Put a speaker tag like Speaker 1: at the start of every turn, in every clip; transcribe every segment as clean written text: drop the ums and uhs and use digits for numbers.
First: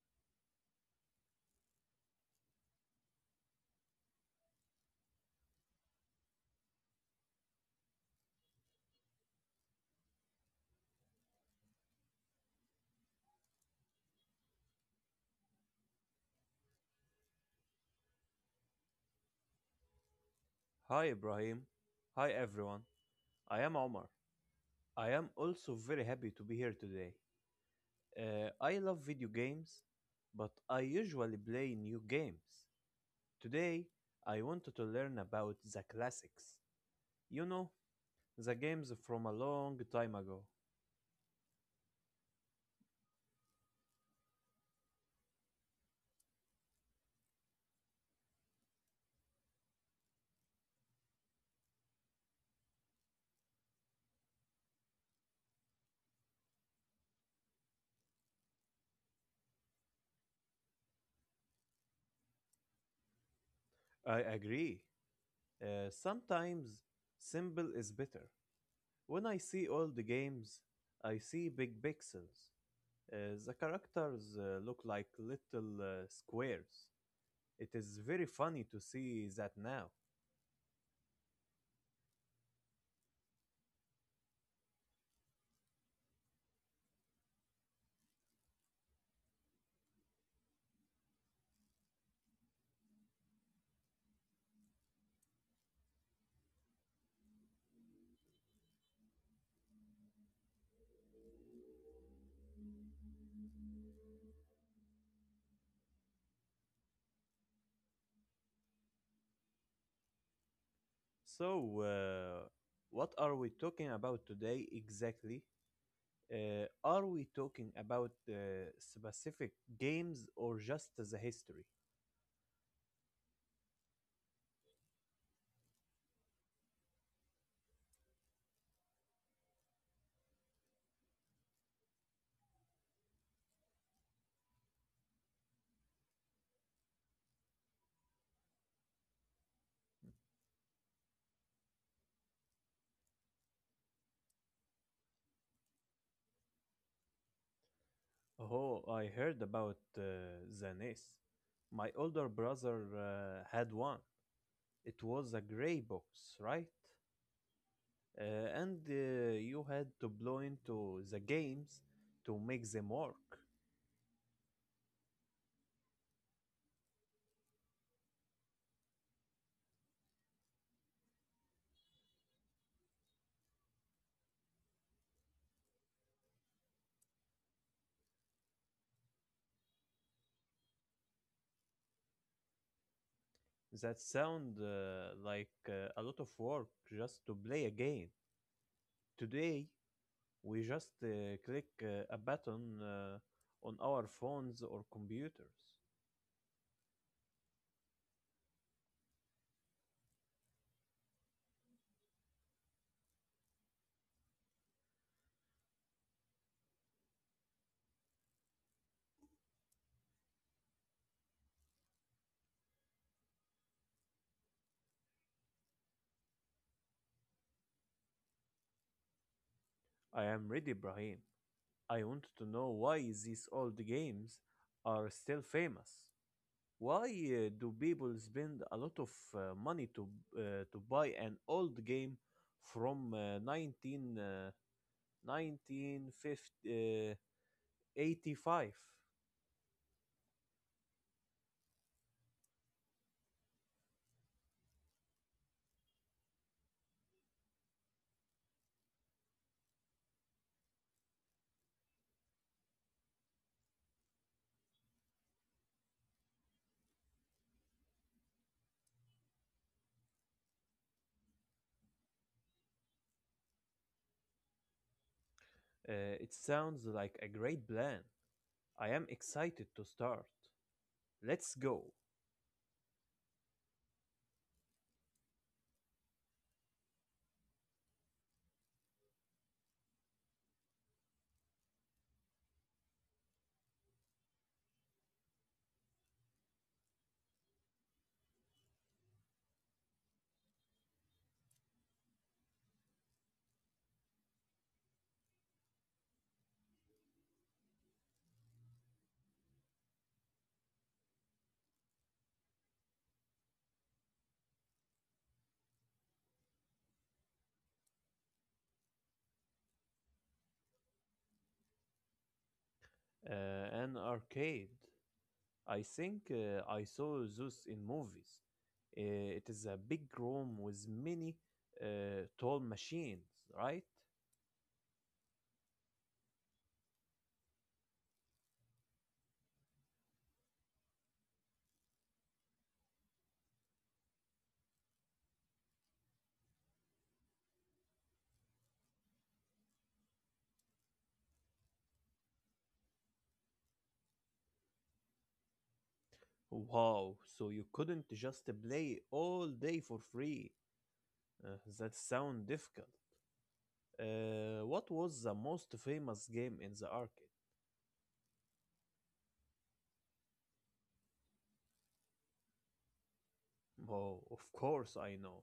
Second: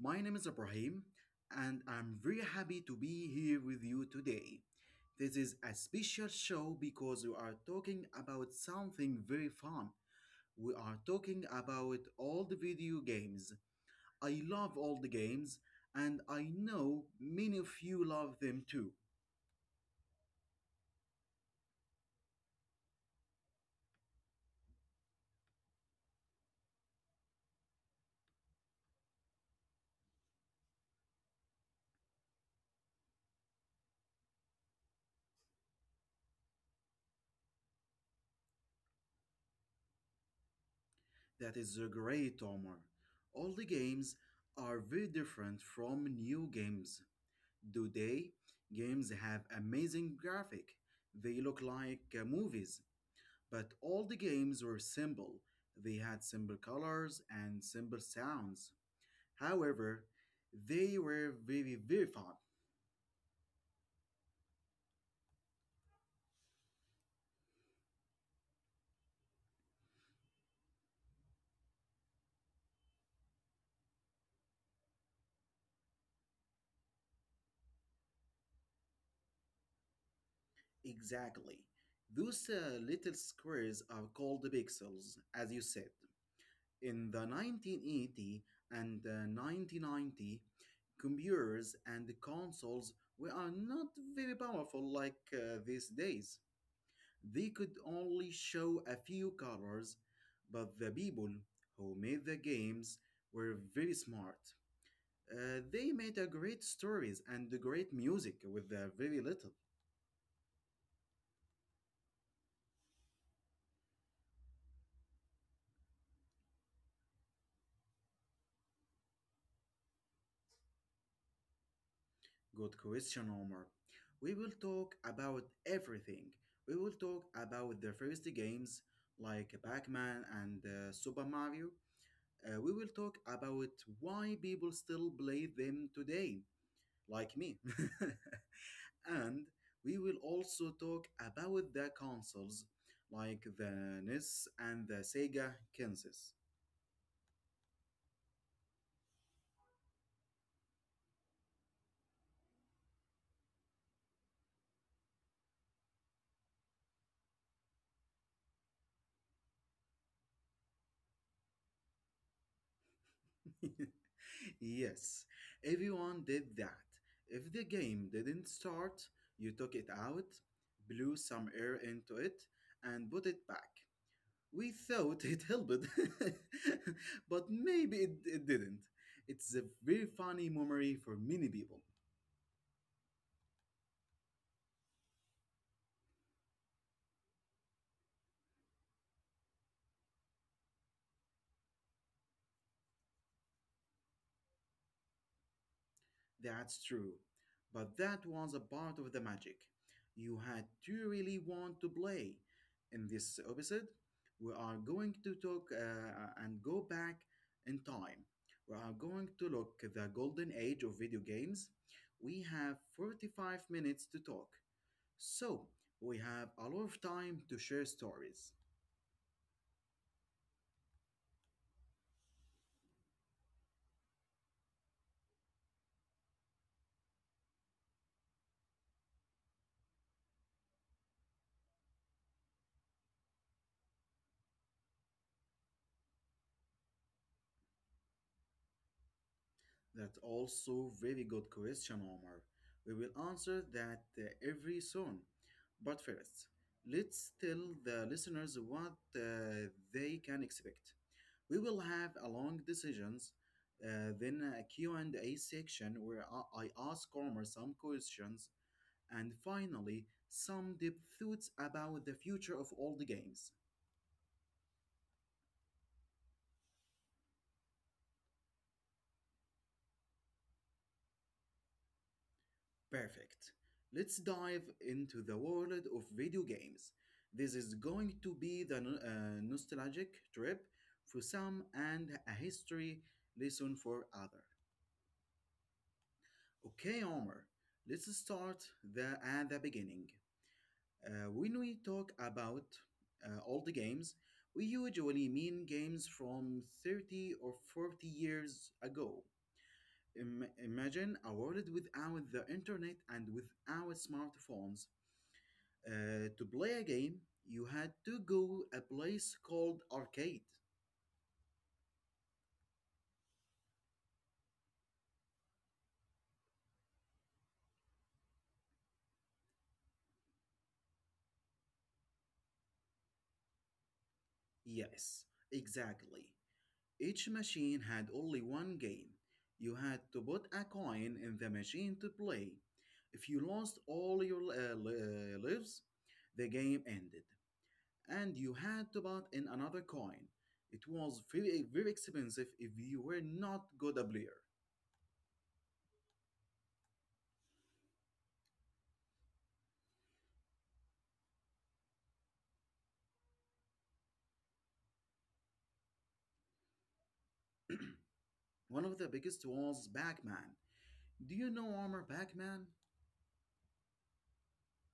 Speaker 1: My name is Ibrahim, and I'm very happy to be here with you today. This is a special show because we are talking about something very fun. We are talking about all the video games. I love all the games, and I know many of you love them too.
Speaker 2: Hi Ibrahim. Hi everyone. I am Omar. I am also very happy to be here today. I love video games, but I usually play new games. Today, I wanted to learn about the classics. You know, the games from a long time ago.
Speaker 1: That is great, Omar. All the games are very different from new games. Today, games have amazing graphic. They look like movies, but all the games were simple. They had simple colors and simple sounds. However, they were very, very fun.
Speaker 2: I agree. Sometimes simple is better. When I see all the games, I see big pixels. The characters look like little squares. It is very funny to see that now.
Speaker 1: Exactly. Those little squares are called pixels, as you said. In the 1980 and 1990, computers and the consoles were are not very powerful like these days. They could only show a few colors, but the people who made the games were very smart. They made a great stories and great music with the very little.
Speaker 2: So, what are we talking about today exactly? Are we talking about specific games or just the history?
Speaker 1: Good question, Omar. We will talk about everything. We will talk about the first games like Pac-Man and Super Mario. We will talk about why people still play them today, like me. And we will also talk about the consoles like the NES and the Sega Genesis.
Speaker 2: Oh, I heard about the NES. My older brother had one. It was a gray box, right? And You had to blow into the games to make them work.
Speaker 1: Yes, everyone did that. If the game didn't start, you took it out, blew some air into it, and put it back. We thought it helped, but maybe it didn't. It's a very funny memory for many people.
Speaker 2: That sound like a lot of work just to play a game. Today, we just click a button on our phones or computers.
Speaker 1: That's true. But that was a part of the magic. You had to really want to play. In this episode, we are going to talk and go back in time. We are going to look at the golden age of video games. We have 45 minutes to talk. So, we have a lot of time to share stories.
Speaker 2: I am ready, Ibrahim. I want to know why these old games are still famous. Why do people spend a lot of money uh, to buy an old game from 19 1985?
Speaker 1: That's also very good question, Omar. We will answer that every soon. But first, let's tell the listeners what they can expect. We will have a long decisions, then a Q&A section where I ask Omar some questions, and finally some deep thoughts about the future of all the games.
Speaker 2: It sounds like a great plan. I am excited to start. Let's go.
Speaker 1: Perfect. Let's dive into the world of video games. This is going to be the nostalgic trip for some and a history lesson for others. Okay, Omar, let's start at the beginning. When we talk about old games, we usually mean games from 30 or 40 years ago. Imagine a world without the internet and without smartphones. To play a game, you had to go a place called arcade.
Speaker 2: Uh, an arcade. I think I saw Zeus in movies. It is a big room with many tall machines, right?
Speaker 1: Yes, exactly. Each machine had only one game. You had to put a coin in the machine to play. If you lost all your lives, the game ended, and you had to put in another coin. It was very, very expensive if you were not good a player.
Speaker 2: Wow, so you couldn't just play all day for free. That sounds difficult. What was the most famous game in the arcade?
Speaker 1: One of the biggest was Pac-Man. Do you know Armor Pac-Man?
Speaker 2: Oh, of course I know.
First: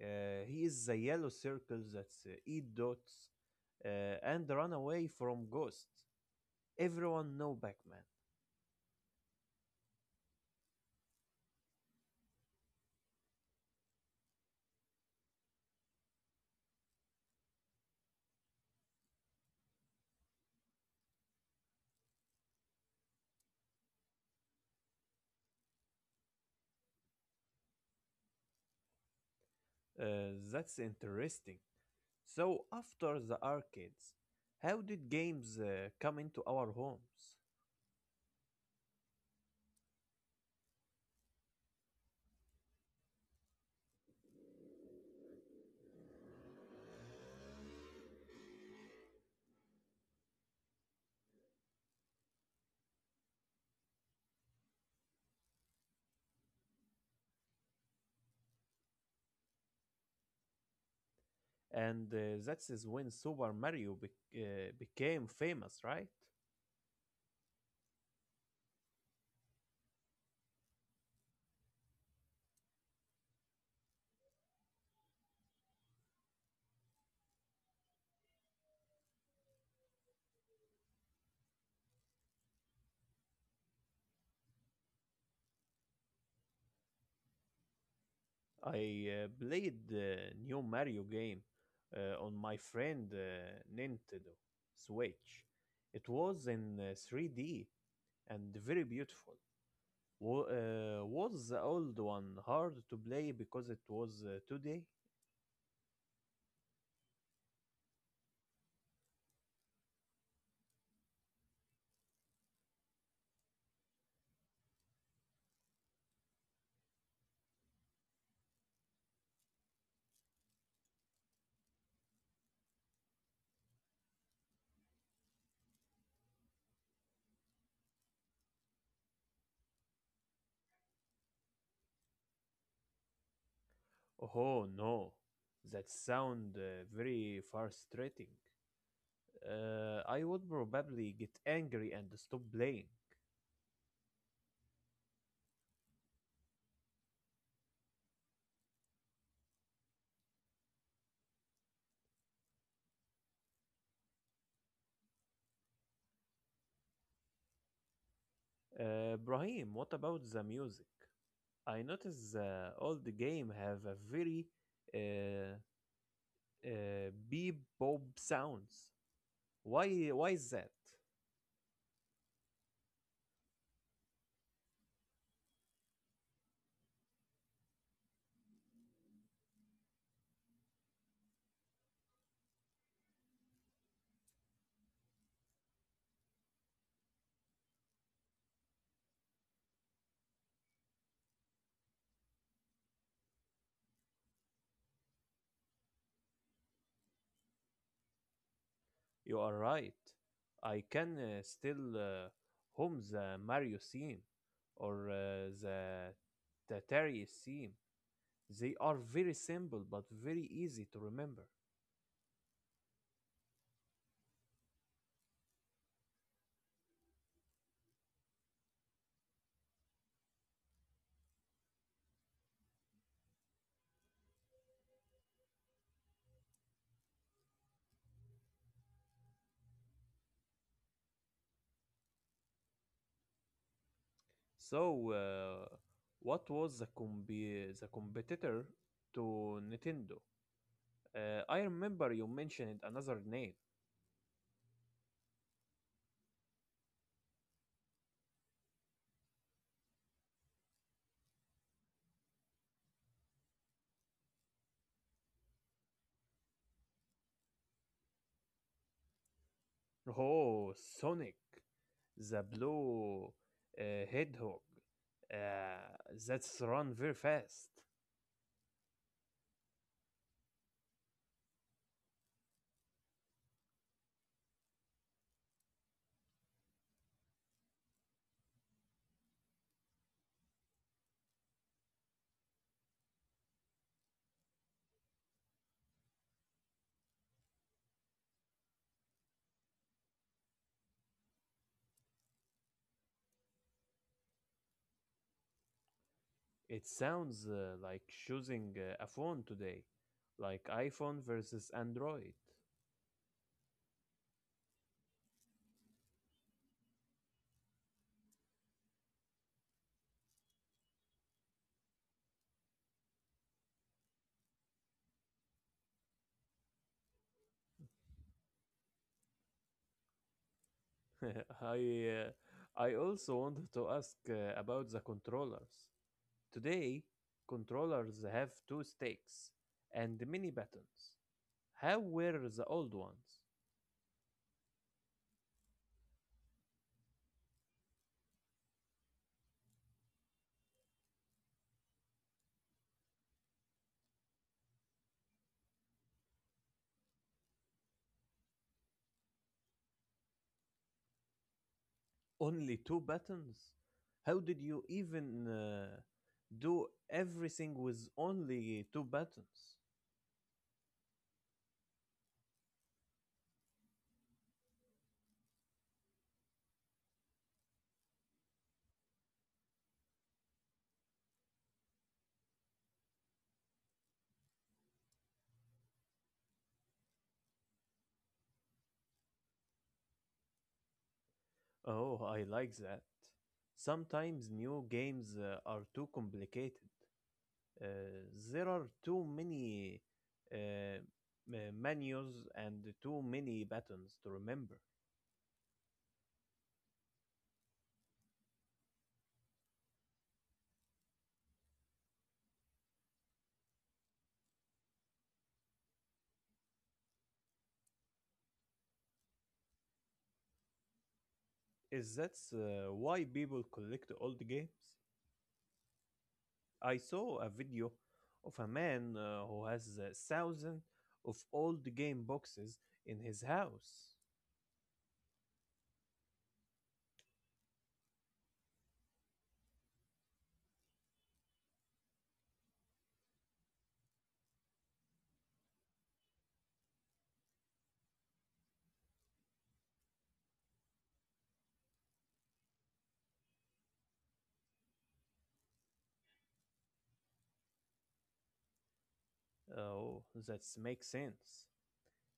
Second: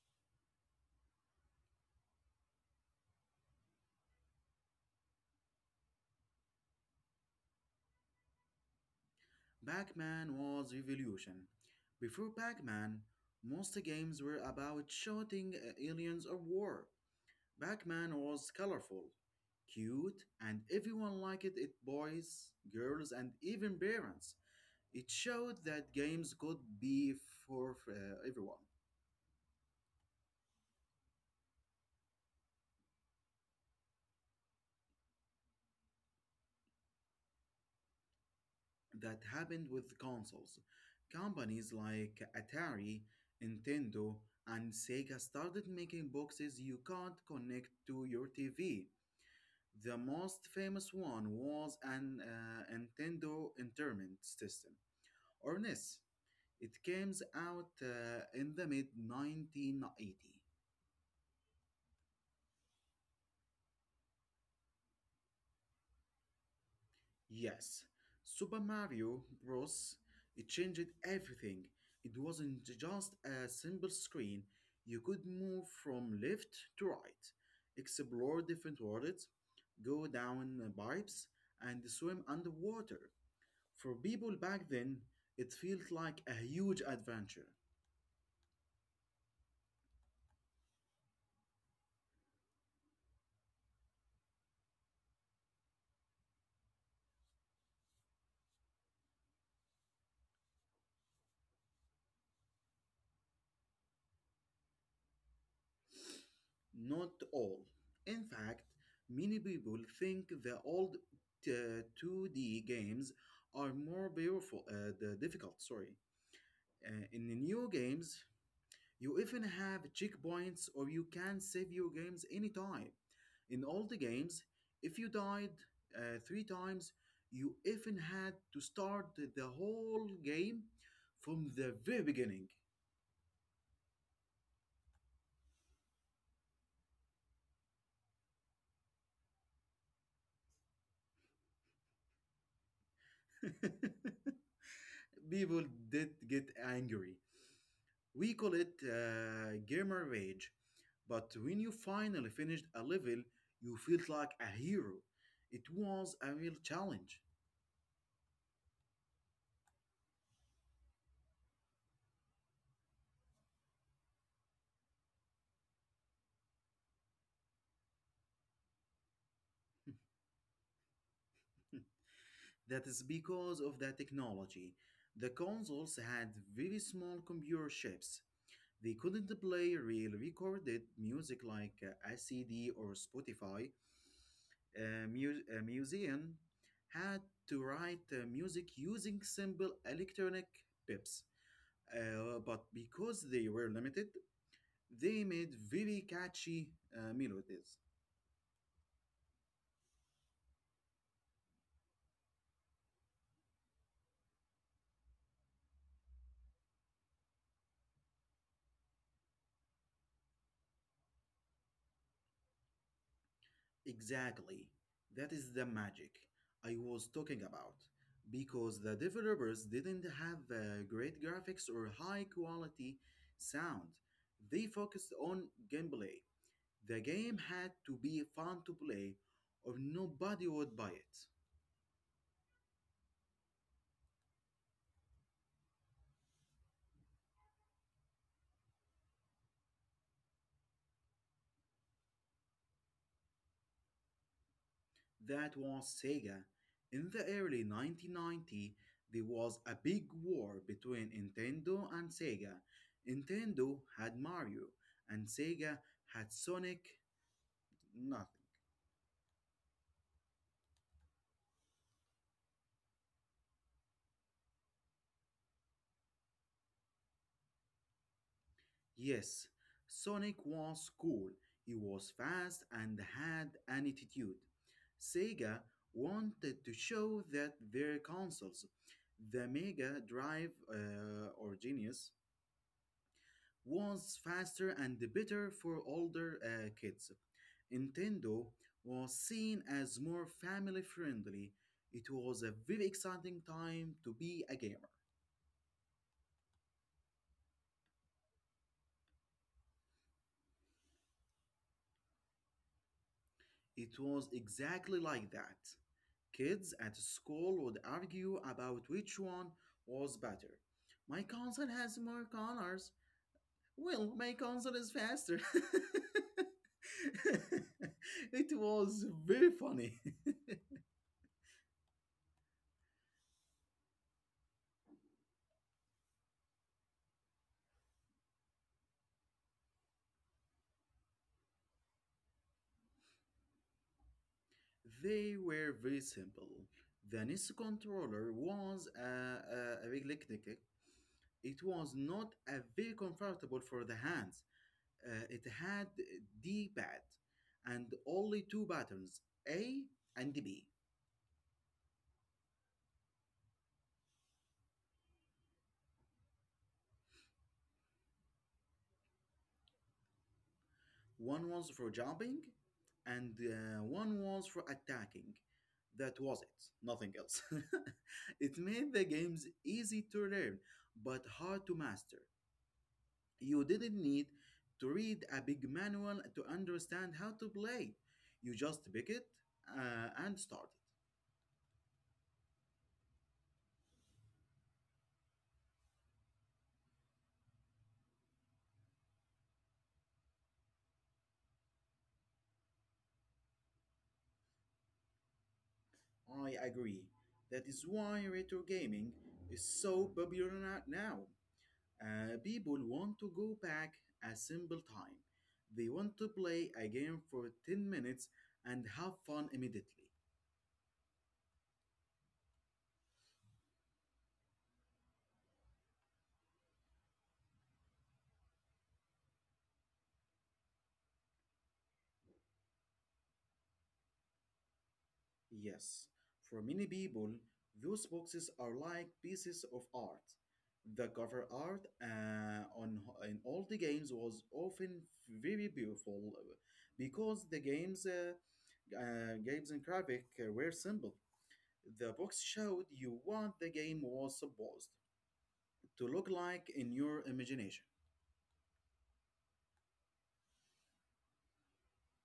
Speaker 2: He is the yellow circle that eat dots uh, and run away from ghosts. Everyone know Pac-Man.
Speaker 1: Pac-Man was revolution. Before Pac-Man, most games were about shooting aliens or war. Pac-Man was colorful, cute, and everyone liked it: boys, girls, and even parents. It showed that games could be for everyone.
Speaker 2: That's interesting. So after the arcades, how did games come into our homes?
Speaker 1: That happened with consoles. Companies like Atari, Nintendo, and Sega started making boxes you can't connect to your TV. The most famous one was an Nintendo Entertainment System, or NES. It came out in the mid 1980.
Speaker 2: And that is when Super Mario became famous, right?
Speaker 1: Yes, Super Mario Bros. It changed everything. It wasn't just a simple screen. You could move from left to right, explore different worlds, go down pipes, and swim underwater. For people back then, it felt like a huge adventure.
Speaker 2: I played the new Mario game on my friend Nintendo Switch. It was in 3D and very beautiful. Wa- was the old one hard to play because it was today?
Speaker 1: Not all. In fact, many people think the old 2D games are more beautiful, the difficult, sorry. In the new games, you even have checkpoints or you can save your games anytime. In all the games, if you died three times, you even had to start the whole game from the very beginning.
Speaker 2: Oh no, that sound very frustrating. I would probably get angry and stop playing.
Speaker 1: People did get angry. We call it gamer rage. But when you finally finished a level, you felt like a hero. It was a real challenge.
Speaker 2: Brahim, what about the music? I noticed the old game have a very uh, bebop sounds. Why? Why is that?
Speaker 1: That is because of the technology. The consoles had very small computer chips. They couldn't play real recorded music like a CD or Spotify. Museum had to write music using simple electronic pips. But because they were limited, they made very catchy melodies.
Speaker 2: You are right. I can still hum the Mario theme or the Tatari theme. They are very simple but very easy to remember.
Speaker 1: Exactly. That is the magic I was talking about. Because the developers didn't have great graphics or high quality sound, they focused on gameplay. The game had to be fun to play, or nobody would buy it.
Speaker 2: So what was the competitor to Nintendo? I remember you mentioned another name.
Speaker 1: That was Sega. In the early 1990, there was a big war between Nintendo and Sega. Nintendo had Mario, and Sega had Sonic. Nothing.
Speaker 2: Oh, Sonic, the blue uh, hedgehog. That's run very fast.
Speaker 1: Yes, Sonic was cool. He was fast and had an attitude. Sega wanted to show that their consoles, the Mega Drive or Genius, was faster and better for older kids. Nintendo was seen as more family friendly. It was a very exciting time to be a gamer.
Speaker 2: It sounds like choosing a phone today, like iPhone versus Android.
Speaker 1: It was exactly like that. Kids at school would argue about which one was better. My console has more colors. Well, my console is faster. It was very funny.
Speaker 2: I uh, I also wanted to ask about the controllers. Today, controllers have two sticks and many buttons. How were the old ones?
Speaker 1: They were very simple. The NES controller was a big electric. It was not a very comfortable for the hands. It had D-pad and only two buttons, A and B.
Speaker 2: Only two buttons? How did you even do everything with only two buttons?
Speaker 1: One was for jumping, and one was for attacking. That was it, nothing else. It made the games easy to learn, but hard to master. You didn't need to read a big manual to understand how to play. You just pick it and start
Speaker 2: Oh, I like that. Sometimes new games are too complicated. Uh, there are too many uh, m- menus and too many buttons to remember.
Speaker 1: it. I agree. That is why retro gaming is so popular now. People want to go back a simple time. They want to play a game for 10 minutes and have fun immediately.
Speaker 2: Is that why people collect old games? I saw a video of a man who has a thousand of old game boxes in his house.
Speaker 1: Yes, for many people, those boxes are like pieces of art. The cover art on in all the games was often very beautiful because the games and graphic were simple. The box showed you what the game was supposed to look like in your imagination.
Speaker 2: Oh, that makes sense.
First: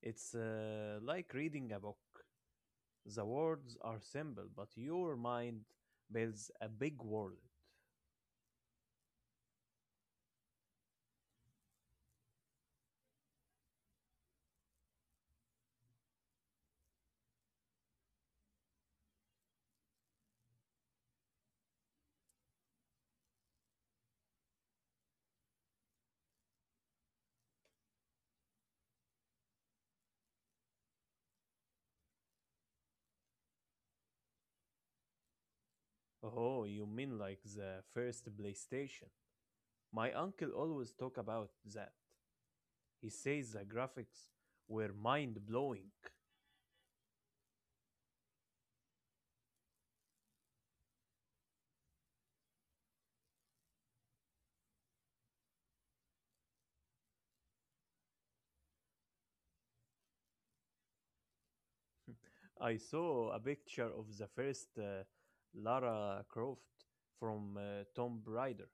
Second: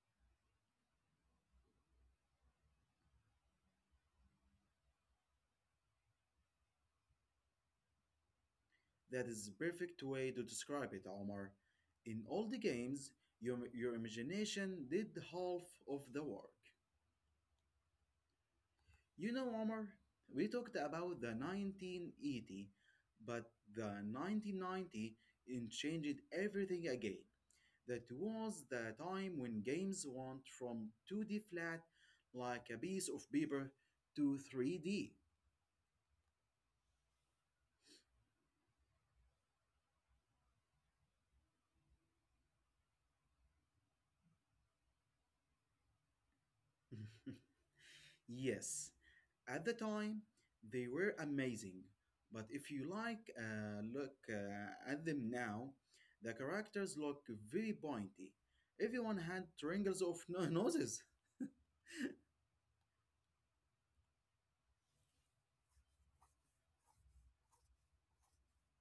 Speaker 2: It's like reading a book. The words are simple, but your mind builds a big world.
Speaker 1: That is perfect way to describe it, Omar. In all the games, your imagination did half of the work. You know, Omar, we talked about the 1980, but the 1990 in changed everything again. That was the time when games went from 2D flat, like a piece of paper, to 3D.
Speaker 2: Oh, you mean like the first PlayStation? My uncle always talk about that. He says the graphics were mind blowing.
Speaker 1: Yes, at the time they were amazing, but if you like look at them now, the characters look very pointy. Everyone had triangles of No- noses.
Speaker 2: I saw a picture of the first Lara Croft from Tomb Raider.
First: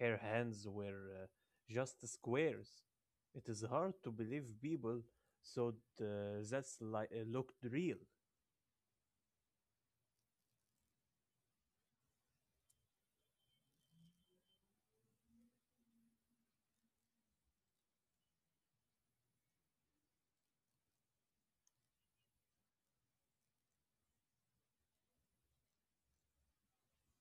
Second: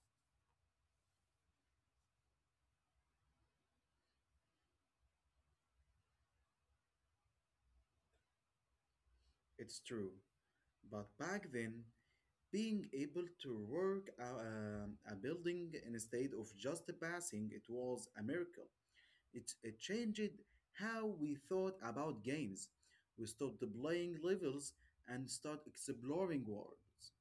Speaker 2: Her hands were just squares. It is hard to believe people thought uh, looked real.
Speaker 1: It's true. But back then, being able to work a building instead of just passing it was a miracle. It changed how we thought about games. We stopped playing levels and start exploring worlds.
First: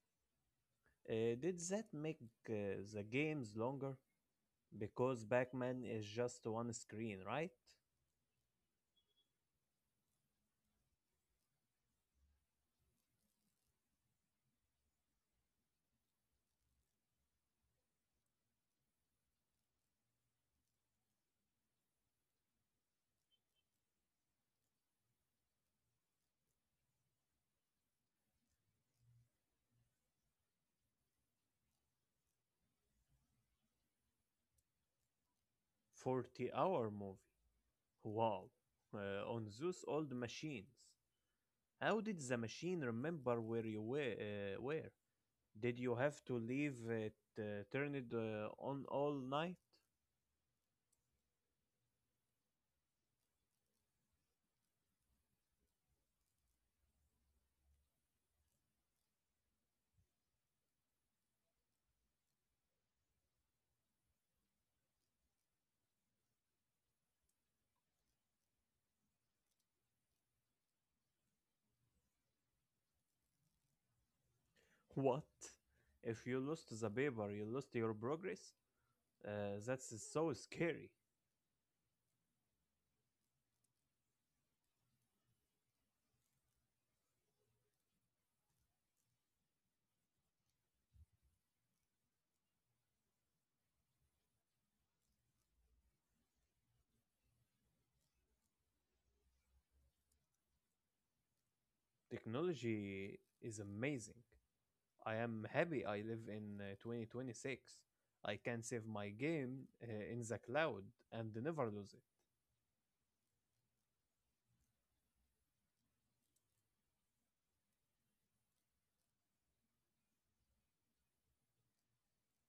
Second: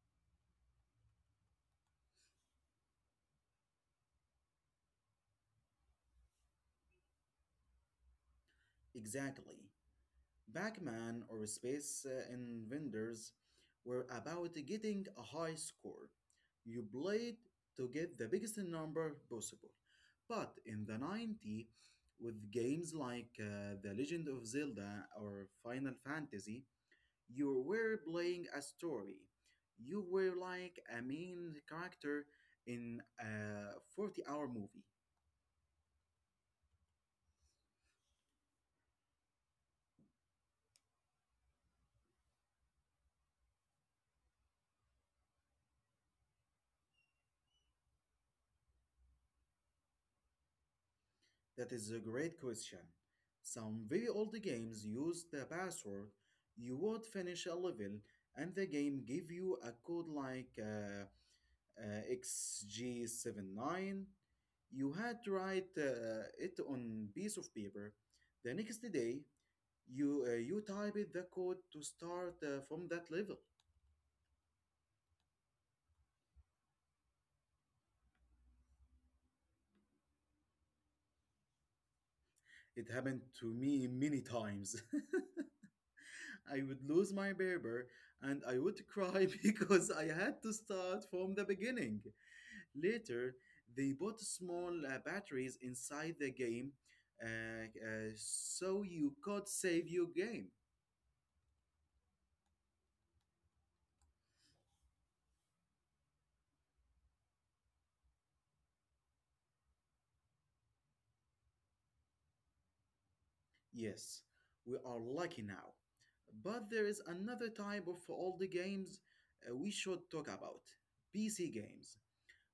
Speaker 2: Did that make uh, the games longer? Because Pac-Man is just one screen, right?
Speaker 1: Exactly. Pac-Man or Space Invaders were about getting a high score. You played to get the biggest number possible. But in the 90s, with games like The Legend of Zelda or Final Fantasy, you were playing a story. You were like a main character in a 40-hour movie.
Speaker 2: 40-hour movie. Wow. On those old machines. How did the machine remember where you were? Where? Did you have to leave it turned on all night?
Speaker 1: That is a great question. Some very old games use the password. You would finish a level, and the game give you a code like XG79. You had to write it on piece of paper. The next day, you type it the code to start from that level.
Speaker 2: What? If you lost the paper, you lost your progress? That's so scary.
Speaker 1: It happened to me many times. I would lose my barber, and I would cry because I had to start from the beginning. Later, they bought small batteries inside the game uh, so you could save your game.
Speaker 2: Technology is amazing. I am happy I live in 2026. I can save my game in the cloud and never lose it,
Speaker 1: Yes, we are lucky now. But there is another type of old games we should talk about PC games.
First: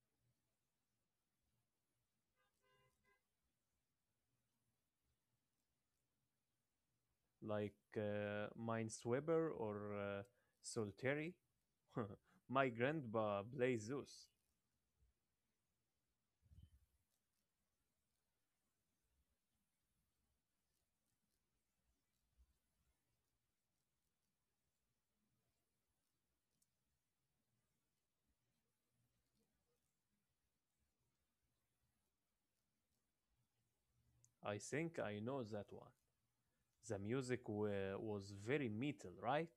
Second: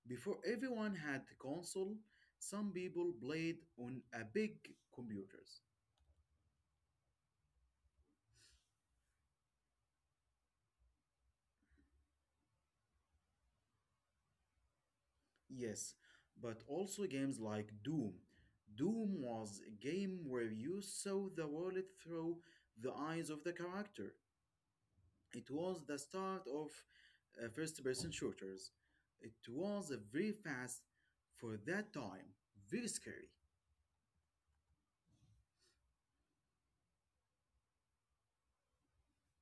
Speaker 1: Before everyone had console, some people played on a big computers.
Speaker 2: like Minesweeper or Solitary. My grandpa plays Zeus.
Speaker 1: Yes, but also games like Doom. Doom was a game where you saw the world through the eyes of the character. It was the start of first person shooters. It was a very fast for that time, very scary.
Speaker 2: I think I know that one. The music was very metal, right?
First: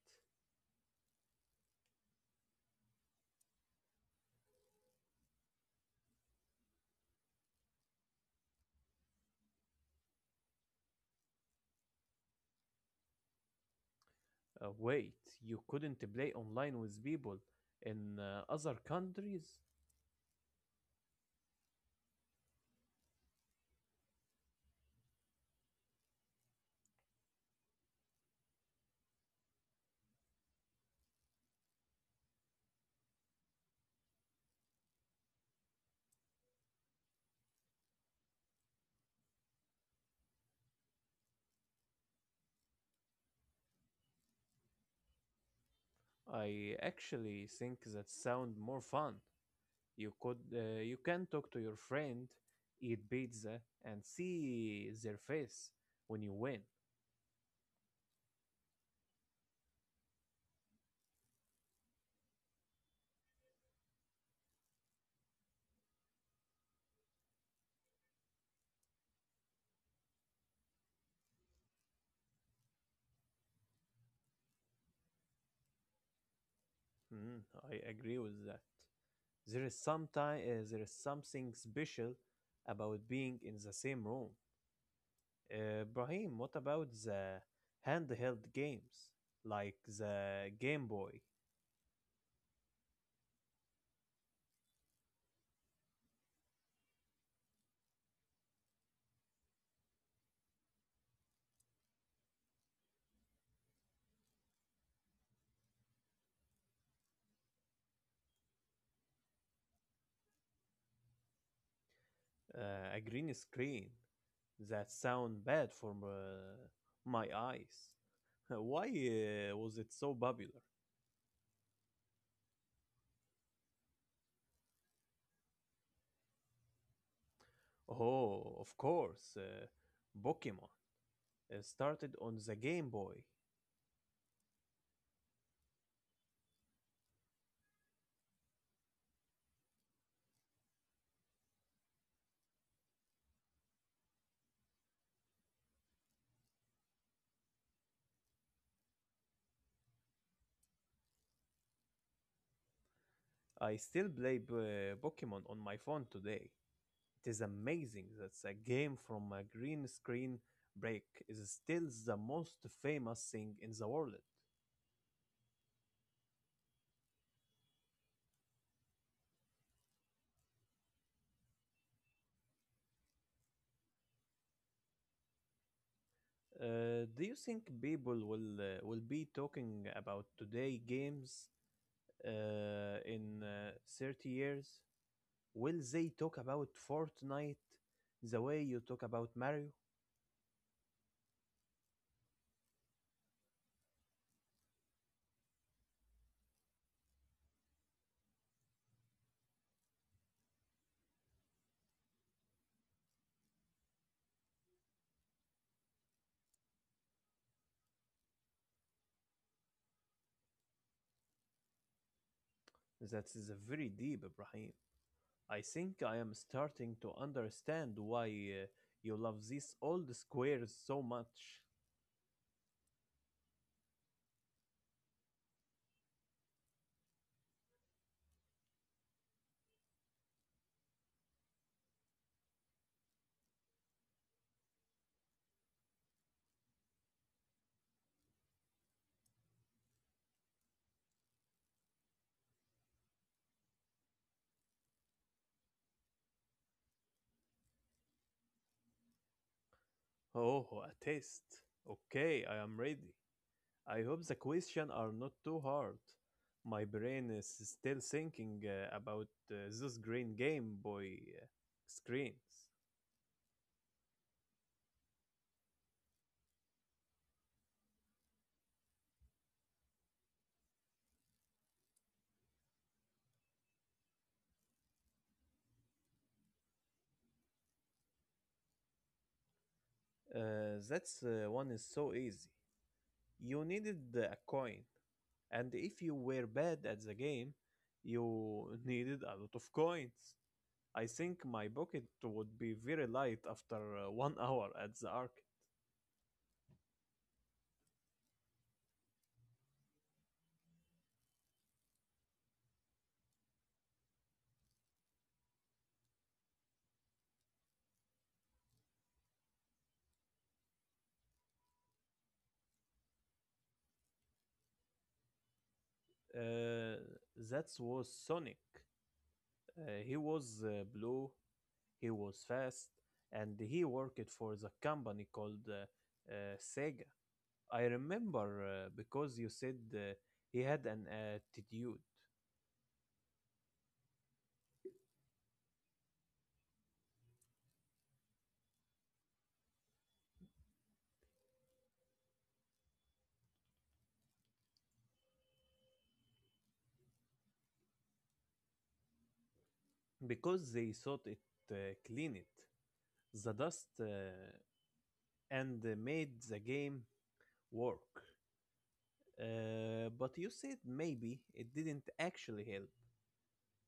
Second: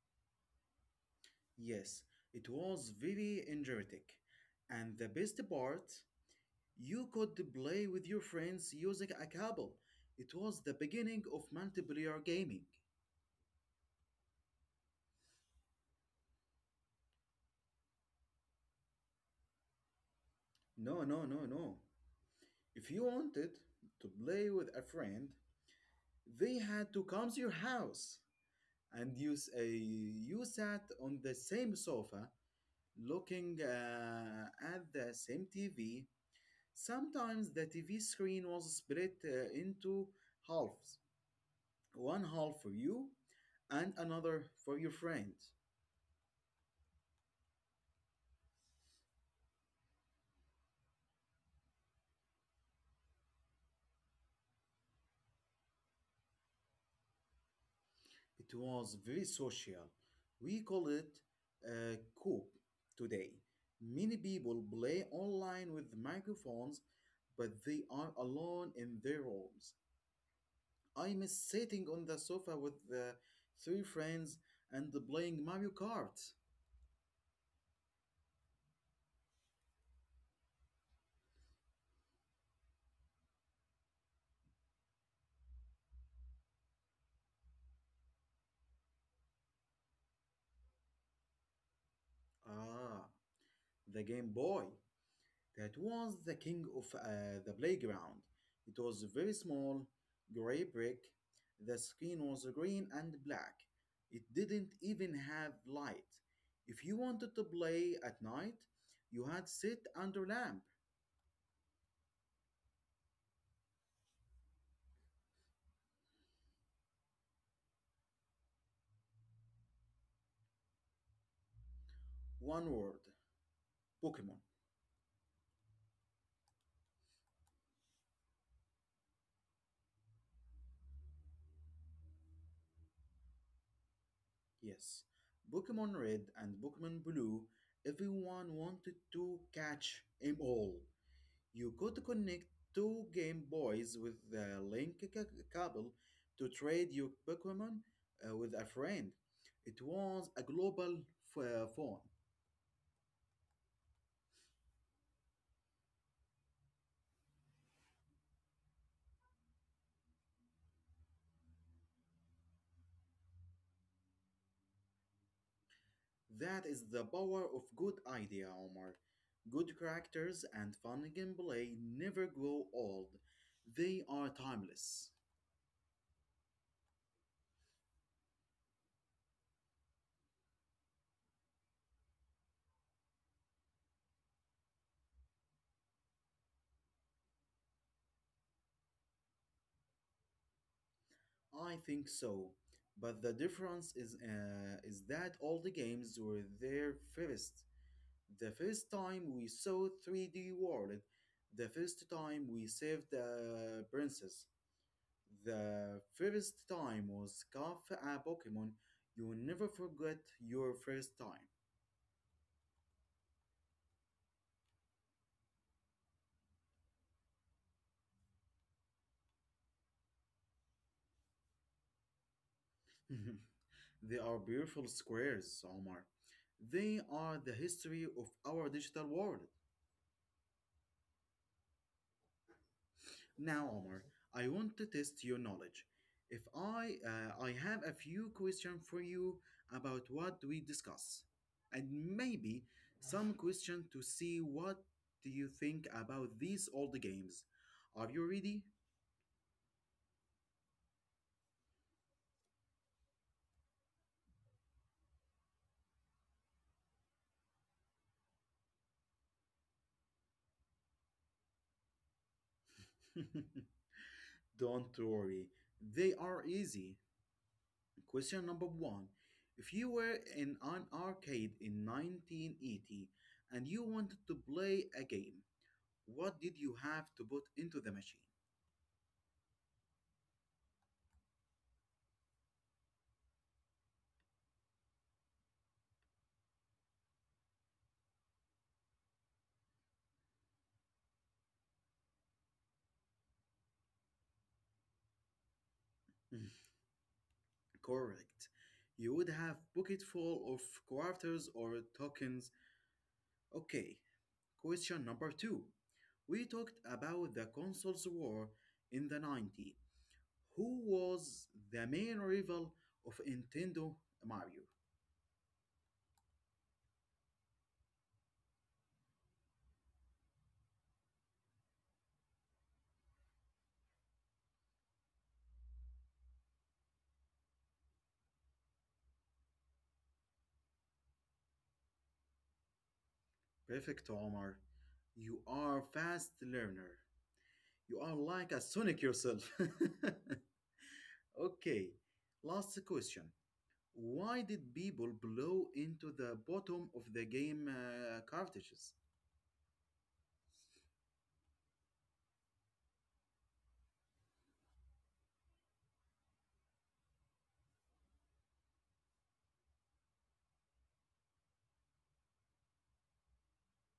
Speaker 1: Yes, it was very energetic. And the best part, you could play with your friends using a cable. It was the beginning of multiplayer gaming.
Speaker 2: Wait, you couldn't play online with people in other countries?
Speaker 1: No, no, no, no. If you wanted to play with a friend, they had to come to your house, and you sat on the same sofa, looking at the same TV. Sometimes the TV screen was split into halves, one half for you, and another for your friend.
Speaker 2: I actually think that sound more fun. You could you can talk to your friend, eat pizza, and see their face when you win.
Speaker 1: It was very social. We call it a coop today. Many people play online with microphones, but they are alone in their rooms. I miss sitting on the sofa with the three friends and playing Mario Kart.
Speaker 2: Mm, I agree with that. There is some time, there is something special about being in the same room. Brahim, what about the handheld games like the Game Boy,
Speaker 1: Ah, the Game Boy. That was the king of the playground. It was very small, gray brick. The screen was green and black. It didn't even have light. If you wanted to play at night, you had sit under lamp.
Speaker 2: a green screen that sound bad for my eyes? Why was it so popular?
Speaker 1: One word Pokemon.
Speaker 2: Oh, of course. Pokemon started on the Game Boy.
Speaker 1: Yes, Pokemon Red and Pokemon Blue. Everyone wanted to catch 'em all. You could connect two Game Boys with the cable to trade your Pokemon with a friend. It was a global phone.
Speaker 2: I still play Pokemon on my phone today. It is amazing that a game from a green screen break is still the most famous thing in the world.
Speaker 1: That is the power of good idea, Omar. Good characters and fun gameplay never grow old. They are timeless.
Speaker 2: Do you think people will be talking about today games in 30 years? Will they talk about Fortnite the way you talk about Mario?
Speaker 1: I think so. But the difference is that all the games were there first. The first time we saw 3D World, the first time we saved the princess, the first time was Scarf a Pokemon. You'll never forget your first time.
Speaker 2: That is very deep, Ibrahim. I think I am starting to understand why you love these old squares so much.
Speaker 1: They are beautiful squares, Omar. They are the history of our digital world. Now, Omar, I want to test your knowledge. If I I have a few questions for you about what we discuss, and maybe some question to see what do you think about these old games. Are you ready?
Speaker 2: Oh, a test. Okay, I am ready. I hope the questions are not too hard. My brain is still thinking about those green Game Boy screens.
Speaker 1: Don't worry, they are easy. Question number one: If you were in an arcade in 1980 and you wanted to play a game, what did you have to put into the machine?
Speaker 2: That's one is so easy. You needed a coin, and if you were bad at the game, you needed a lot of coins. I think my pocket would be very light after one hour at the arc.
Speaker 1: Correct. You would have pocket full of quarters or tokens. Okay, question number two. We talked about the consoles war in the 90s. Who was the main rival of Nintendo Mario?
Speaker 2: Uh, that was Sonic. He was blue, he was fast, and he worked for the company called Sega. I remember because you said he had an attitude,
Speaker 1: Perfect, Omar. You are fast learner. You are like a Sonic yourself. Okay, last question. Why did people blow into the bottom of the game cartridges?
Speaker 2: because they thought it clean it. The dust and made the game work. But you said maybe it didn't actually help.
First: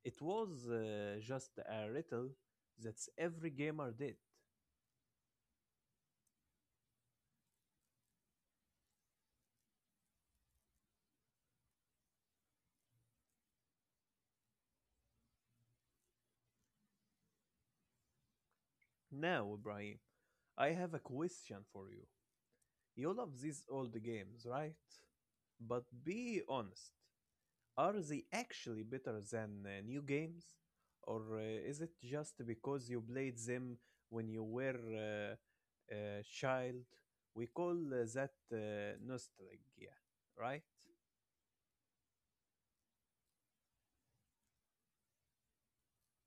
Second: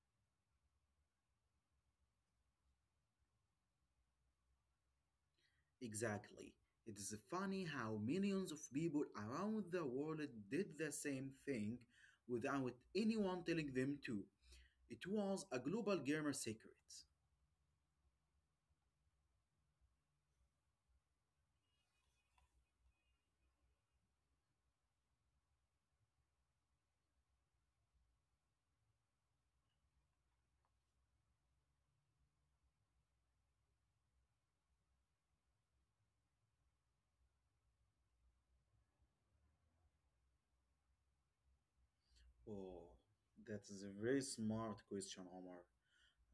Speaker 2: It was just a riddle that's every gamer did.
Speaker 1: Exactly. It is funny how millions of people around the world did the same thing without anyone telling them to. It was a global gamer secret.
Speaker 2: Now, Ibrahim, I have a question for you. You love these old games, right? But be honest. Are they actually better than new games? Or is it just because you played them when you were a child? We call that nostalgia, right?
Speaker 1: Oh, that is a very smart question, Omar.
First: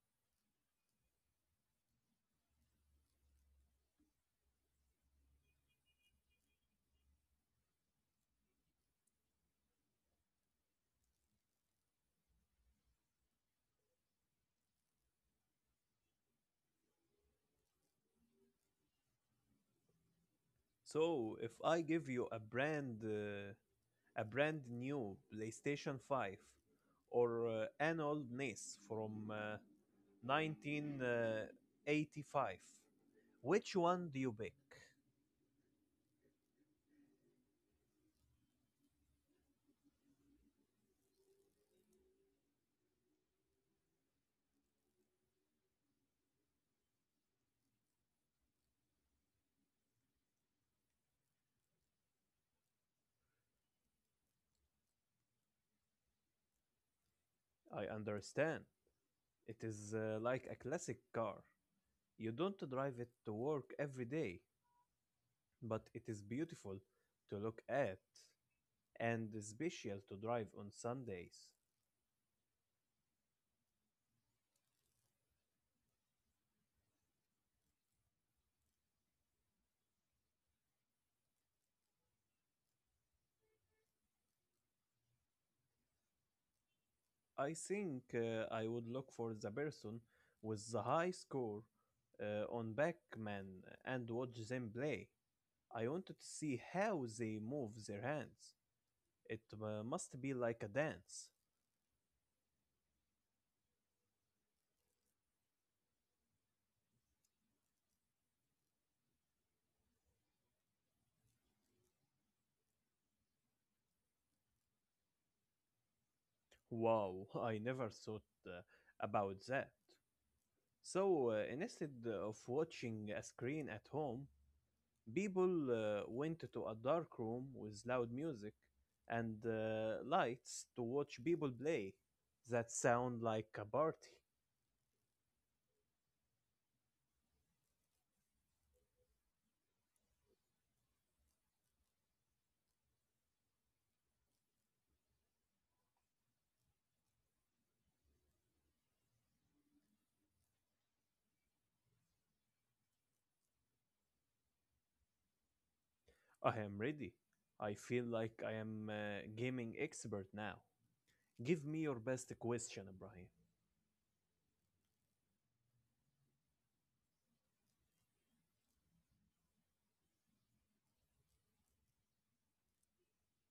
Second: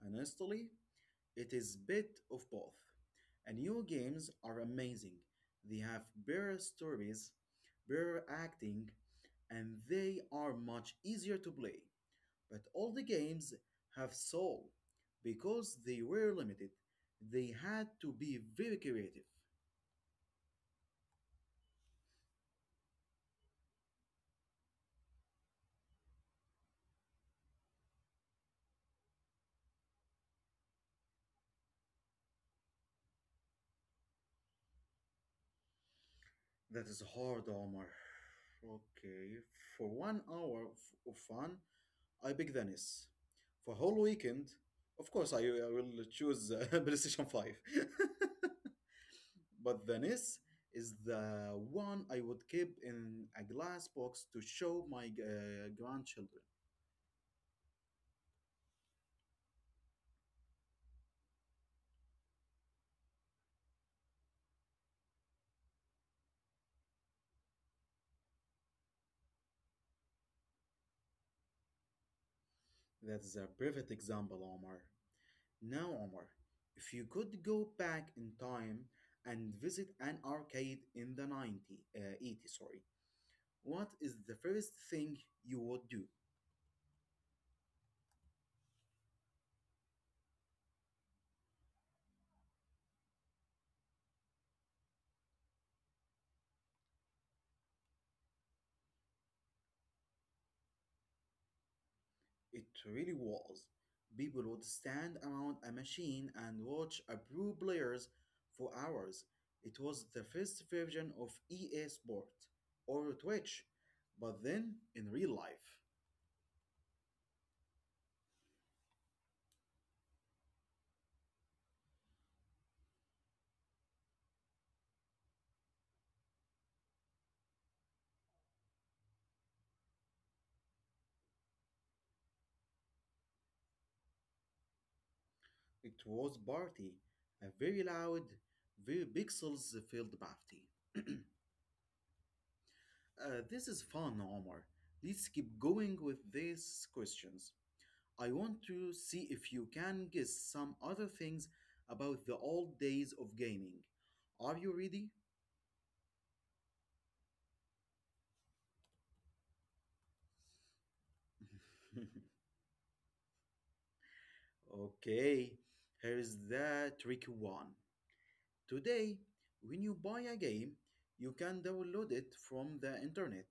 Speaker 1: Honestly, it is bit of both. And new games are amazing. They have better stories, better acting, and they are much easier to play. But all the games have soul. Because they were limited, they had to be very creative.
Speaker 2: So if I give you a brand new PlayStation 5 or an old NES from 1985, which one do you pick?
Speaker 1: That is hard, Omar. Okay, for of fun, I pick Venice. For whole weekend, of course, I will choose PlayStation 5. But Venice is the one I would keep in a glass box to show my grandchildren.
Speaker 2: I understand. It is like a classic car. You don't drive it to work every day, but it is beautiful to look at and special to drive on some days.
Speaker 1: That is a perfect example, Omar. Now, Omar, if you could go back in time and visit an arcade in the 80, sorry, what is the first thing you would do?
Speaker 2: I think I would look for the person with the high score on Backman and watch them play. I wanted to see how they move their hands. It must be like a dance.
Speaker 1: It really was. People would stand around a machine and watch a pro players for hours. It was the first version of EA Sport or Twitch, but then in real life.
Speaker 2: Wow, I never thought about that. So instead of watching a screen at home, people went to a dark room with loud music and lights to watch people play. That sound like a party.
Speaker 1: It was party, a very loud, very pixels filled party. This is fun, Omar. Let's keep going with these questions. I want to see if you can guess some other things about the old days of gaming. Are you ready?
Speaker 2: I am ready. I feel like I am a gaming expert now. Give me your best question, Ibrahim.
Speaker 1: Okay, here's the tricky one. Today, when you buy a game, you can download it from the internet.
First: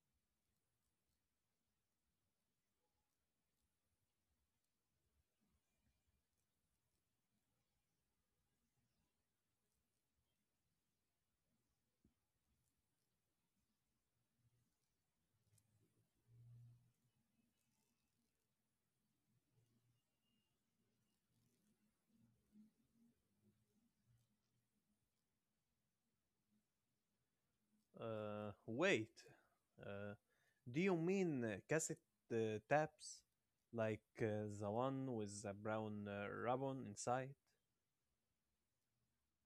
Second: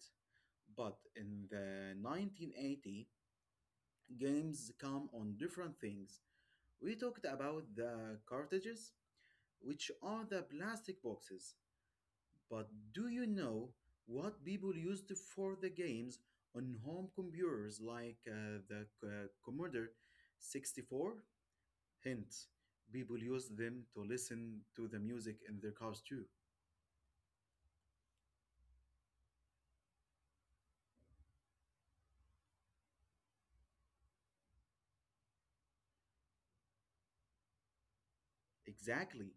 Speaker 1: But in the 1980, games come on different things. We talked about the cartridges, which are the plastic boxes. But do you know what people used for the games on home computers like the Commodore 64? Hint, people used them to listen to the music in their cars too.
Speaker 2: Wait. Uh, do you mean cassette taps? Like the one with the brown ribbon inside?
Speaker 1: Exactly,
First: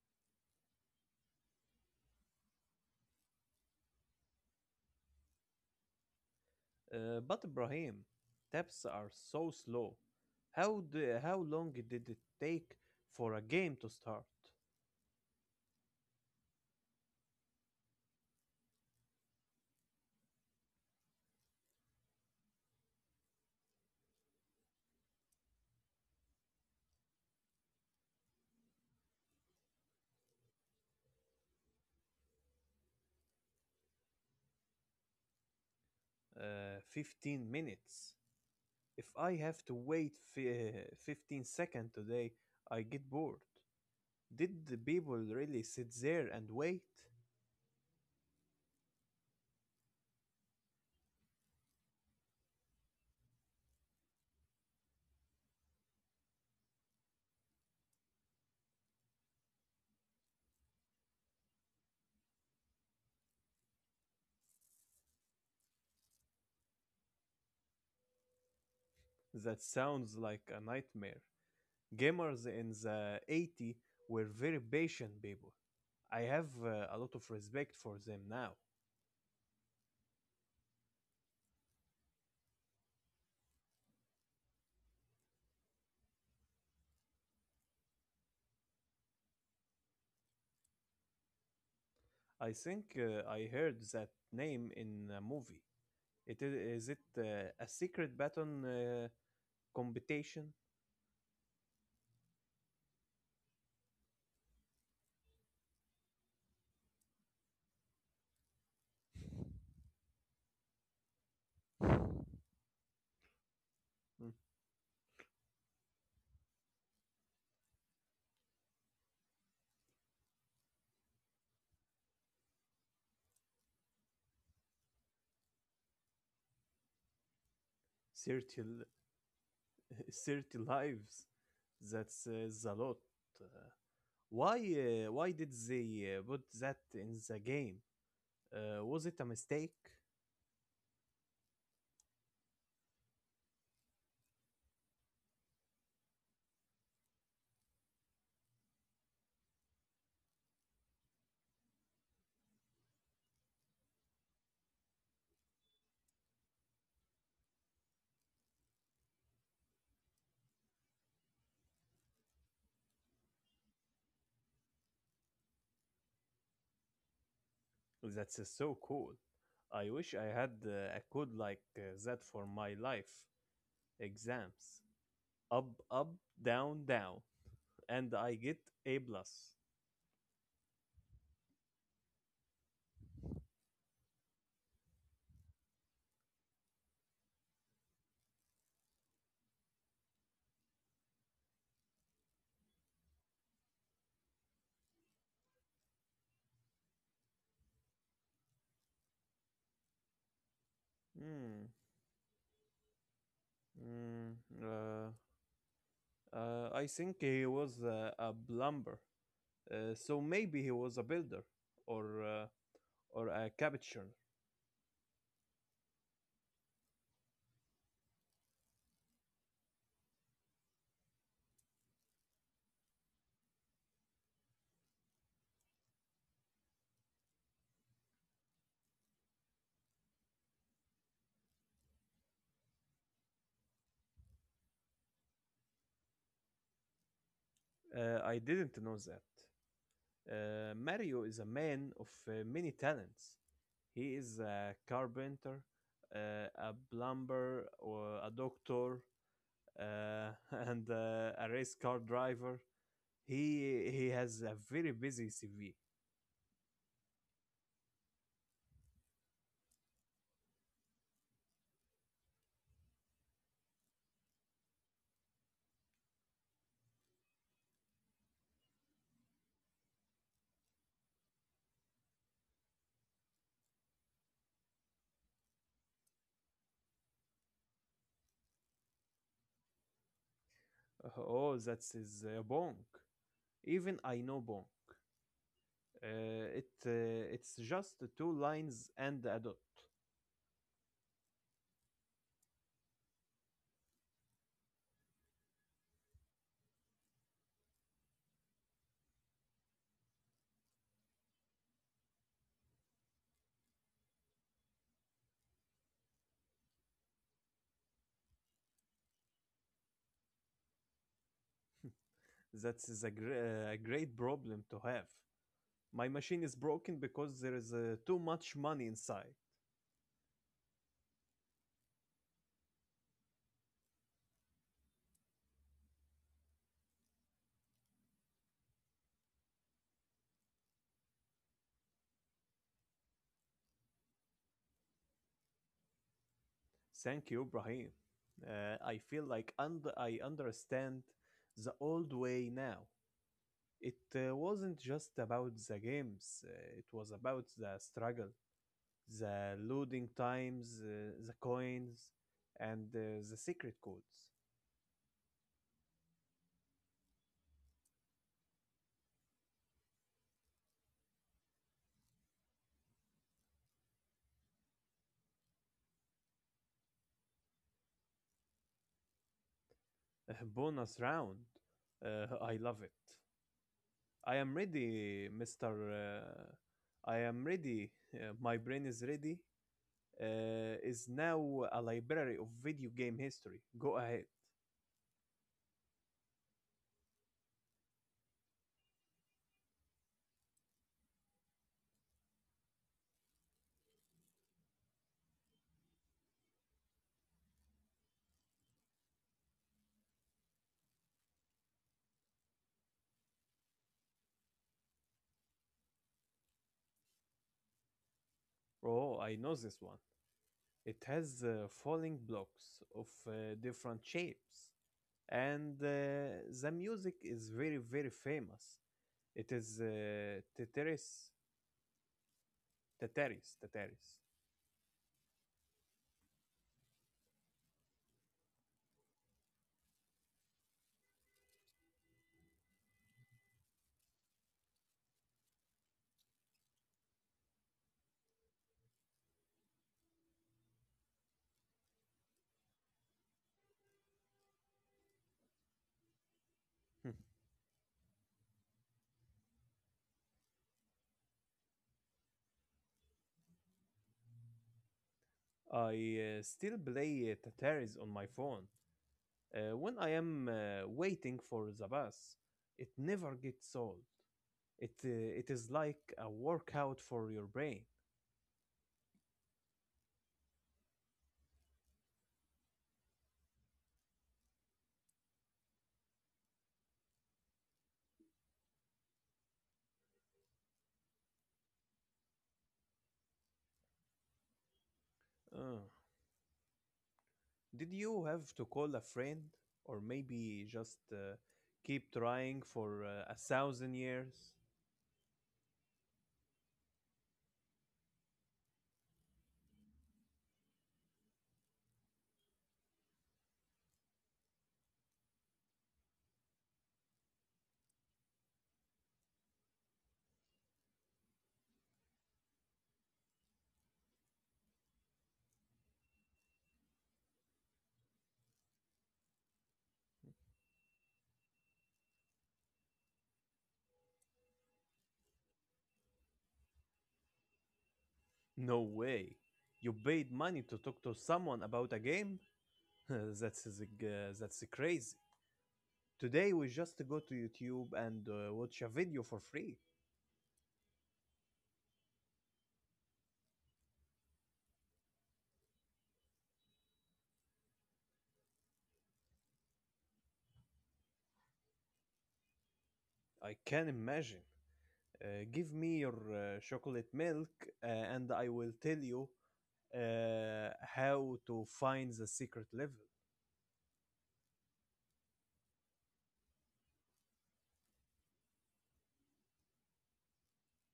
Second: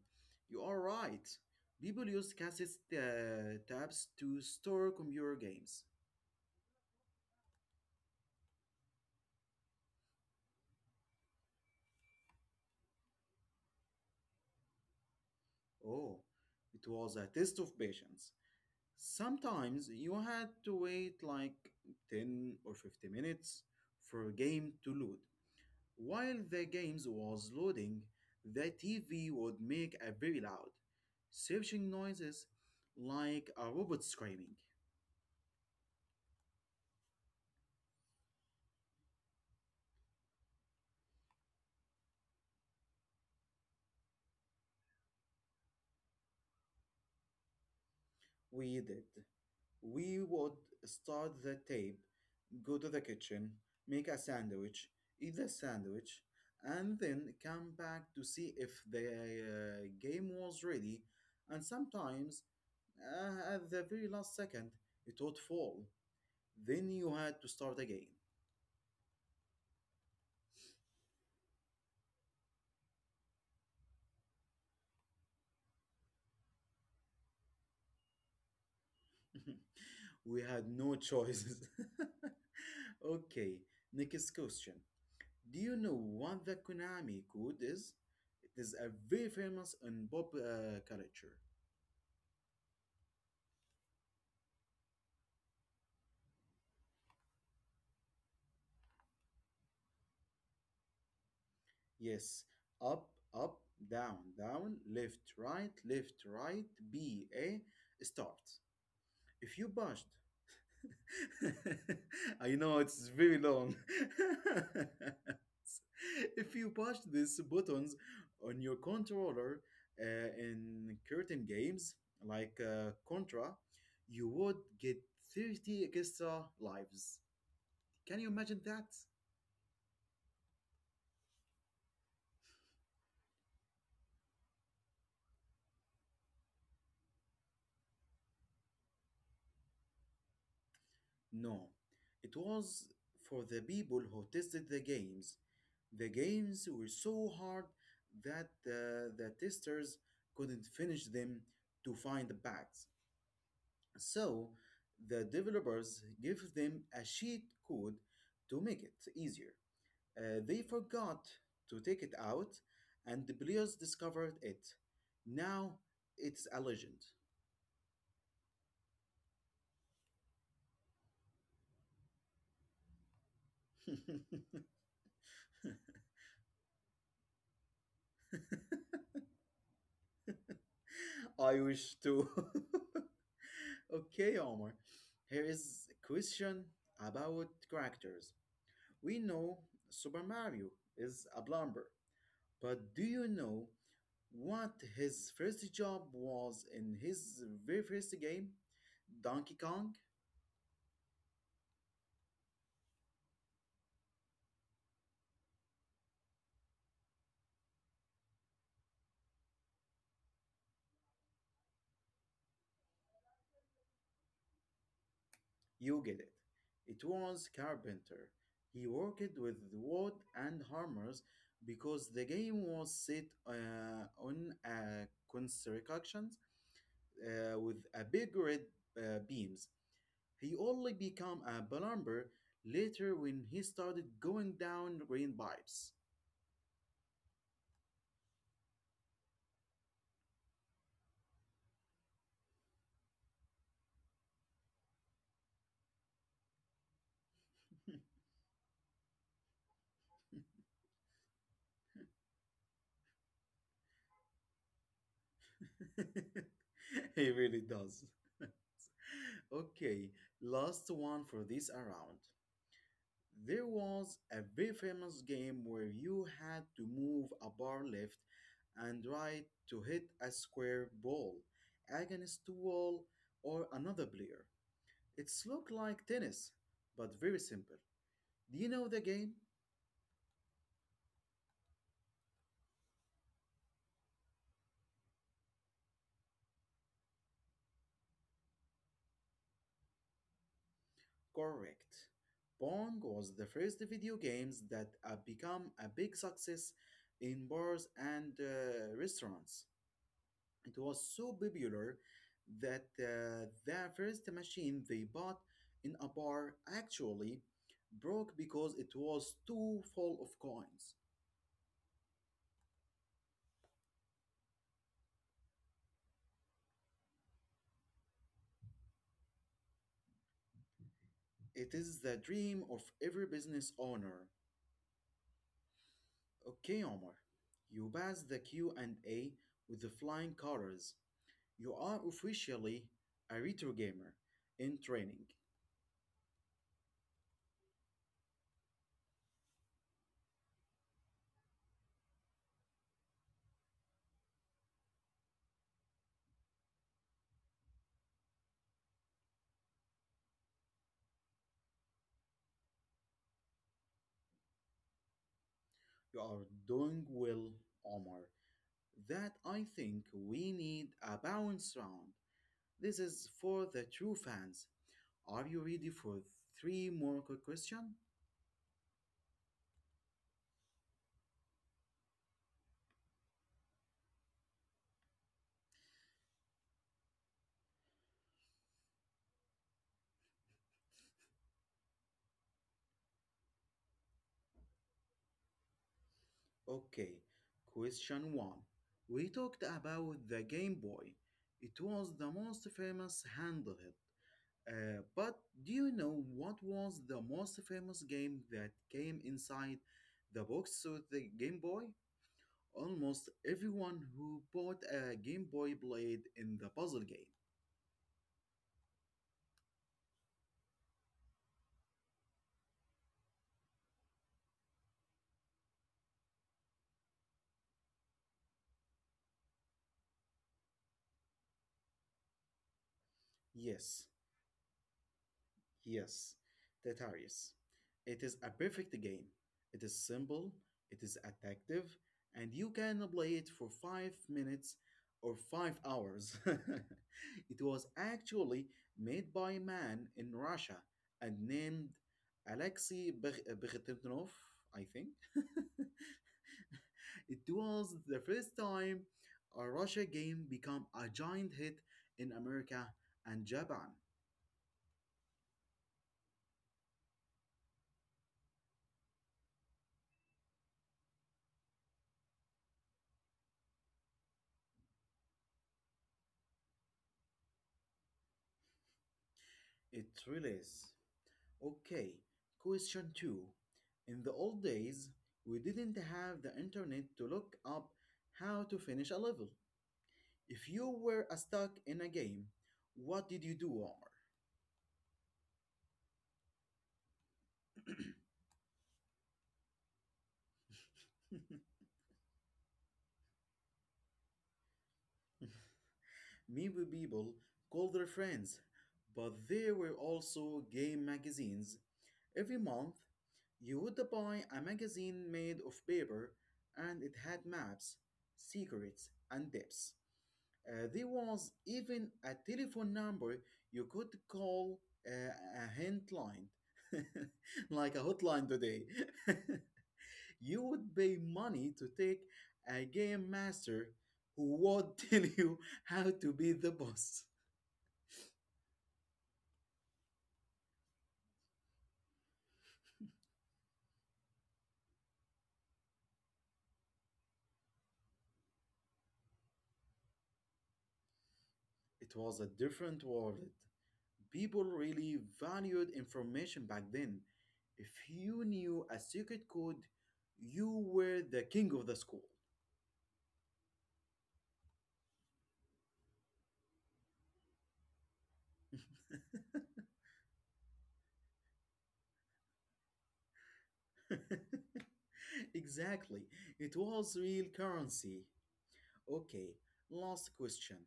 Speaker 1: you are right. People used cassette tabs to store computer games.
Speaker 2: But Ibrahim, taps are so slow. How do, how long did it take for a game to start?
Speaker 1: Oh, it was a test of patience. Sometimes you had to wait like 10 or 50 minutes for a game to load. While the games was loading, the TV would make a very loud, searching noises like a robot screaming.
Speaker 2: 15 minutes. If I have to wait 15 seconds today, I get bored. Did the people really sit there and wait?
Speaker 1: We did. We would start the tape, go to the kitchen, make a sandwich, eat the sandwich, and then come back to see if the game was ready. And sometimes at the very last second, it would fall. Then you had to start again.
Speaker 2: That sounds like a nightmare. Gamers in the 80 were very patient people. I have a lot of respect for them now.
Speaker 1: We had no choices. Okay, next question. Do you know what the Konami code is? It is a very famous and pop culture.
Speaker 2: I think I heard that name in a movie. It is it a secret baton competition?
Speaker 1: Yes, up, up, down, down, left, right, B, A, start. If you pushed I know it's very long.
Speaker 2: Mm.
Speaker 1: If you push these buttons on your controller in certain games like Contra, you would get 30 extra lives. Can you imagine
Speaker 2: 30,
Speaker 1: that?
Speaker 2: li- 30 lives. That's is a lot. Uh, why why did they put that in the game? Was it a mistake?
Speaker 1: No. It was for the people who tested the games. The games were so hard that the testers couldn't finish them to find the bugs. So the developers give them a cheat code to make it easier. They forgot to take it out, and the players discovered it. Now it's a legend.
Speaker 2: That's so cool. I wish I had a code like that for my life exams. Up, up, down, down, and I get A plus.
Speaker 1: I wish to. Okay, Omar. Here is a question about characters. We know Super Mario is a plumber, but do you know what his first job was in his very first game? Donkey Kong?
Speaker 2: Hmm. Mm, uh, I think he was a plumber, so maybe he was a builder or uh, or a carpenter.
Speaker 1: You get it. It was carpenter. He worked with wood and hammers because the game was set on a construction with a big red beams. He only became a plumber later when he started going down green pipes.
Speaker 2: I didn't know that. Mario is a man of many talents. He is a carpenter, uh, a plumber, or a doctor, and a race car driver. He has a very busy CV.
Speaker 1: He really does. Okay, last one for this round. There was a very famous game where you had to move a bar left and right to hit a square ball against a wall or another player. It's looked like tennis, but very simple. Do you know the game?
Speaker 2: Oh, that's his bonk. Even I know bonk. It it's just two lines and a dot.
Speaker 1: Correct. Pong was the first video games that become a big success in bars and restaurants. It was so popular that the first machine they bought in a bar actually broke because it was too full of coins.
Speaker 2: That is a, a great problem to have. My machine is broken because there is too much money inside.
Speaker 1: It is the dream of every business owner. Okay, Omar, you pass the Q and A with the flying colors. You are officially a retro gamer in training.
Speaker 2: Thank you, Brahim. I feel like I understand the old way now. It wasn't just about the games, it was about the struggle, the loading times, the coins, and the secret codes.
Speaker 1: You are doing well, Omar. That I think we need a bounce round. This is for the true fans. Are you ready for three more quick questions?
Speaker 2: Bonus round. I love it. I am ready, Mr. I am ready. My brain is ready. Is now a library of video game history. Go ahead.
Speaker 1: Okay, question one. We talked about the Game Boy. It was the most famous handheld. But do you know what was the most famous game that came inside the box with the Game Boy? Almost everyone who bought a Game Boy played in the puzzle game.
Speaker 2: Oh, I know this one. It has falling blocks of different shapes, and the music is very, very famous. It is Tetris, Tetris,
Speaker 1: Yes,
Speaker 2: Tetris.
Speaker 1: Yes, Tetris. It is a perfect game. It is simple, it is addictive, and you can play it for 5 minutes or 5 hours. It was actually made by a man in Russia and named Alexei Beg- Bertenov, I think. It was the first time a Russia game became a giant hit in America and Japan.
Speaker 2: I still play Tetris on my phone, when I am waiting for the bus, it never gets old. It uh, it is like a workout for your brain.
Speaker 1: It really is. Okay, question two. In the old days, we didn't have the internet to look up how to finish a level. If you were stuck in a game, what did you do, Omar?
Speaker 2: Uh, did you have to call a friend, or maybe just keep trying for a thousand years?
Speaker 1: Maybe people called their friends, but there were also game magazines. Every month, you would buy a magazine made of paper and it had maps, secrets, and tips. There was even a telephone number you could call a hotline, like a hotline today. You would pay money to take a game master who would tell you how to be the boss.
Speaker 2: No way. You paid money to talk to someone about a game. That's crazy. Today we just go to YouTube and watch a video for free.
Speaker 1: It was a different world. People really valued information back then. If you knew a secret code, you were the king of the school.
Speaker 2: I can imagine. Give me your chocolate milk, and I will tell you uh, how to find the secret level.
Speaker 1: Exactly. It was real currency. Okay, last question.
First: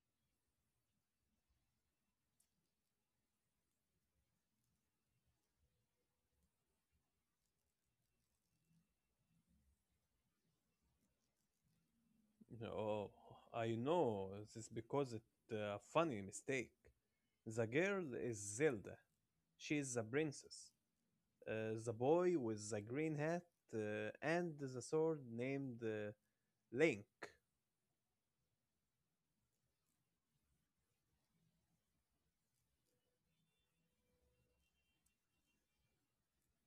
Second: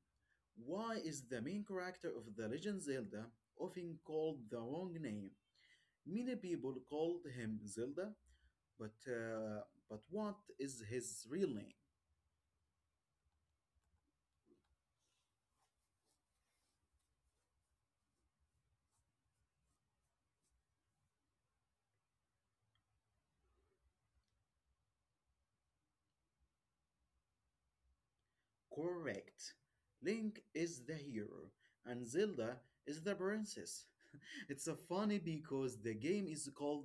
Speaker 1: Why is the main character of The Legend Zelda often called the wrong name? Many people called him Zelda, but uh, but what is his real name?
Speaker 2: Oh, I know this because it's a funny mistake. The girl is Zelda. She is the princess. The boy with the green hat and the sword named Link.
Speaker 1: Correct. Link is the hero and Zelda is the princess. It's a funny because the game is called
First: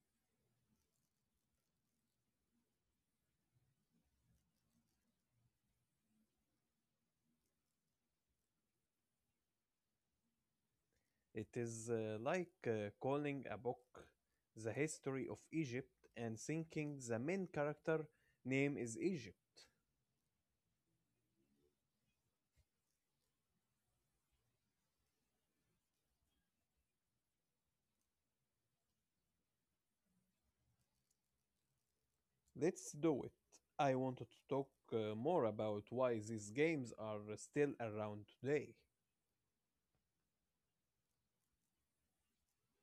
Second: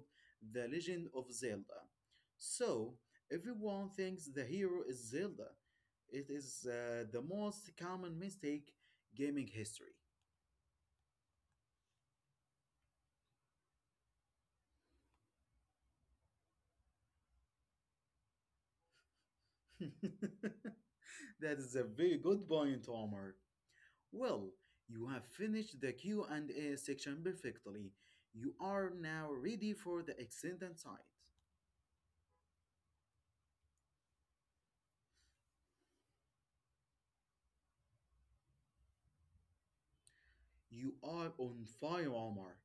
Speaker 1: The Legend of Zelda. So, everyone thinks the hero is Zelda. It is the most common mistake gaming history.
Speaker 2: It is like calling a book The History of Egypt and thinking the main character name is Egypt.
Speaker 1: That is a very good point, Omar. Well, you have finished the Q&A section perfectly. You are now ready for the extended side.
Speaker 2: Let's do it. I wanted to talk more about why these games are still around today.
Speaker 1: You are on fire, Omar.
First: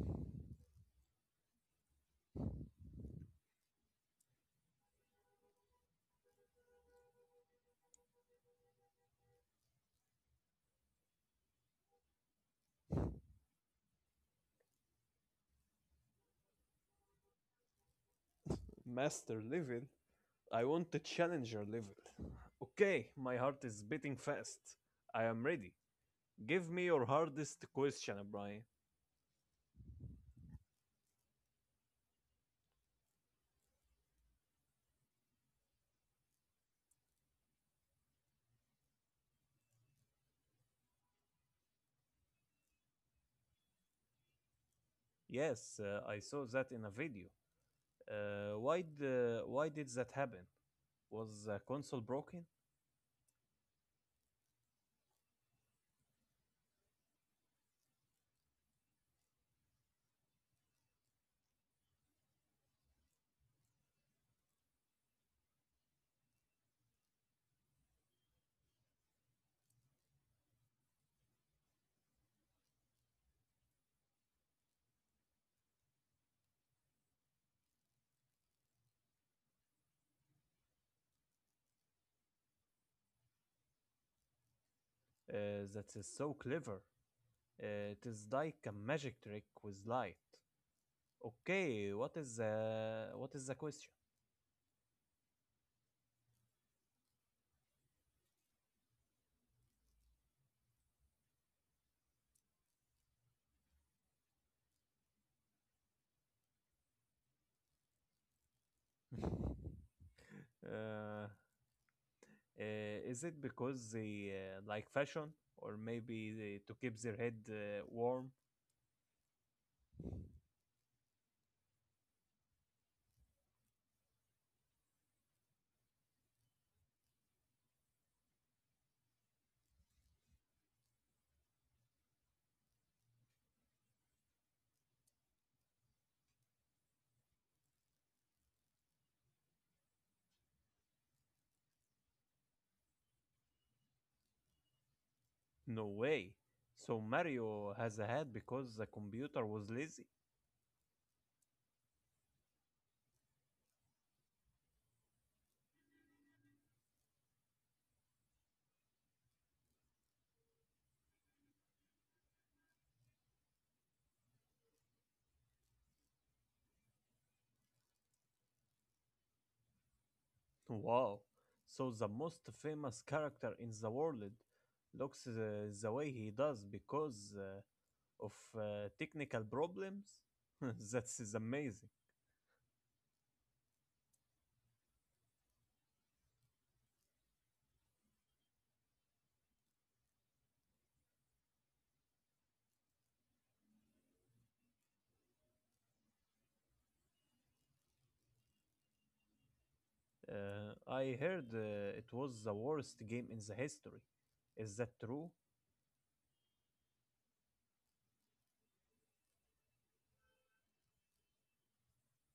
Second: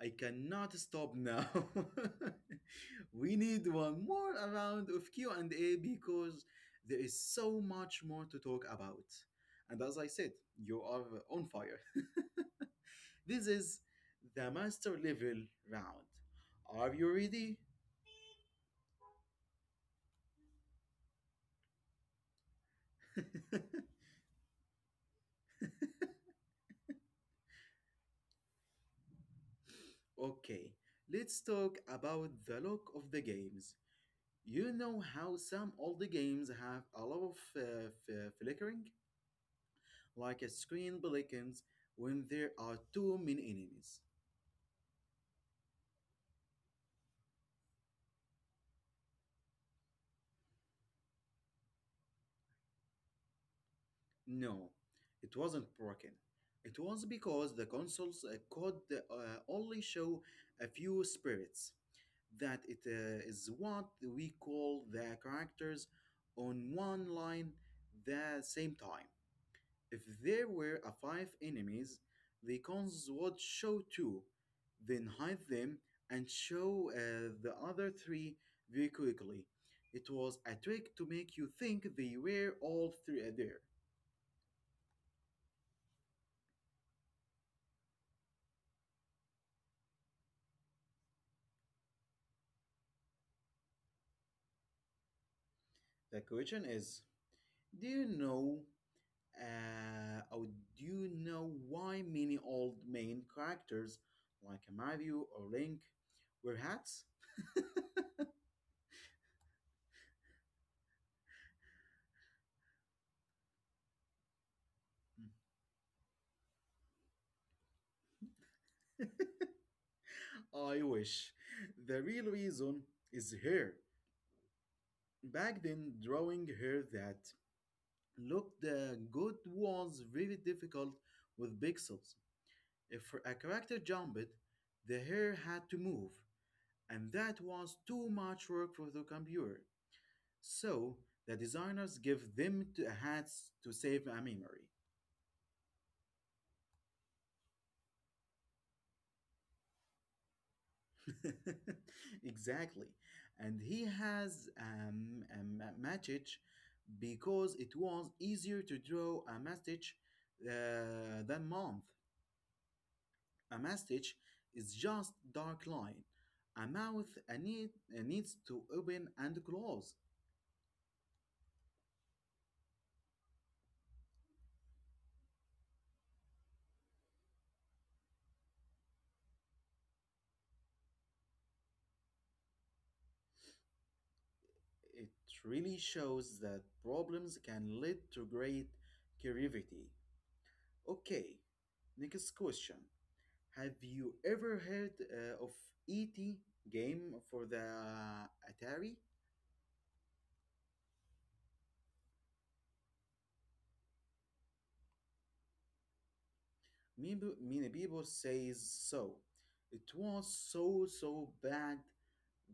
Speaker 1: I cannot stop now. We need one more round of Q&A because there is so much more to talk about. And as I said, you are on fire. This is the master level round. Are you ready?
Speaker 2: Master Levin, I want to challenger level. Okay, my heart is beating fast. I am ready. Give me your hardest question, Brian.
Speaker 1: Okay, let's talk about the look of the games. You know how some older games have a lot of flickering? Like a screen beacons when there are too many enemies.
Speaker 2: Yes, I saw that in a video. Why did that happen? Was the console broken?
Speaker 1: No, it wasn't broken. It was because the consoles could only show a few spirits. That it is what we call the characters on one line the same time. If there were a five enemies, the cons would show two, then hide them and show the other three very quickly. It was a trick to make you think they were all three are there.
Speaker 2: That is so clever. It is like a magic trick with light. Okay, what is the question?
Speaker 1: The question is, do you know uh, or do you know why many old main characters like Mario or Link wear hats?
Speaker 2: Uh, Uh, is it because they like fashion or maybe to keep their head warm?
Speaker 1: I wish. The real reason is here. Back then, drawing hair that looked good was very difficult with pixels. If a character jumped, the hair had to move, and that was too much work for the computer. So the designers give them to hats to save a memory.
Speaker 2: No way. So Mario has a hat because the computer was lazy?
Speaker 1: Exactly, and he has a message because it was easier to draw a message than month. A message is just dark line. A mouth a need, a needs to open and close.
Speaker 2: Wow. So the most famous character in the world looks the way he does because of technical problems? That is amazing.
Speaker 1: It really shows that problems can lead to great creativity. Okay, next question. Have you ever heard of ET game for the Atari?
Speaker 2: I heard it was the worst game in the history. Is that true?
Speaker 1: Many people say so. It was so bad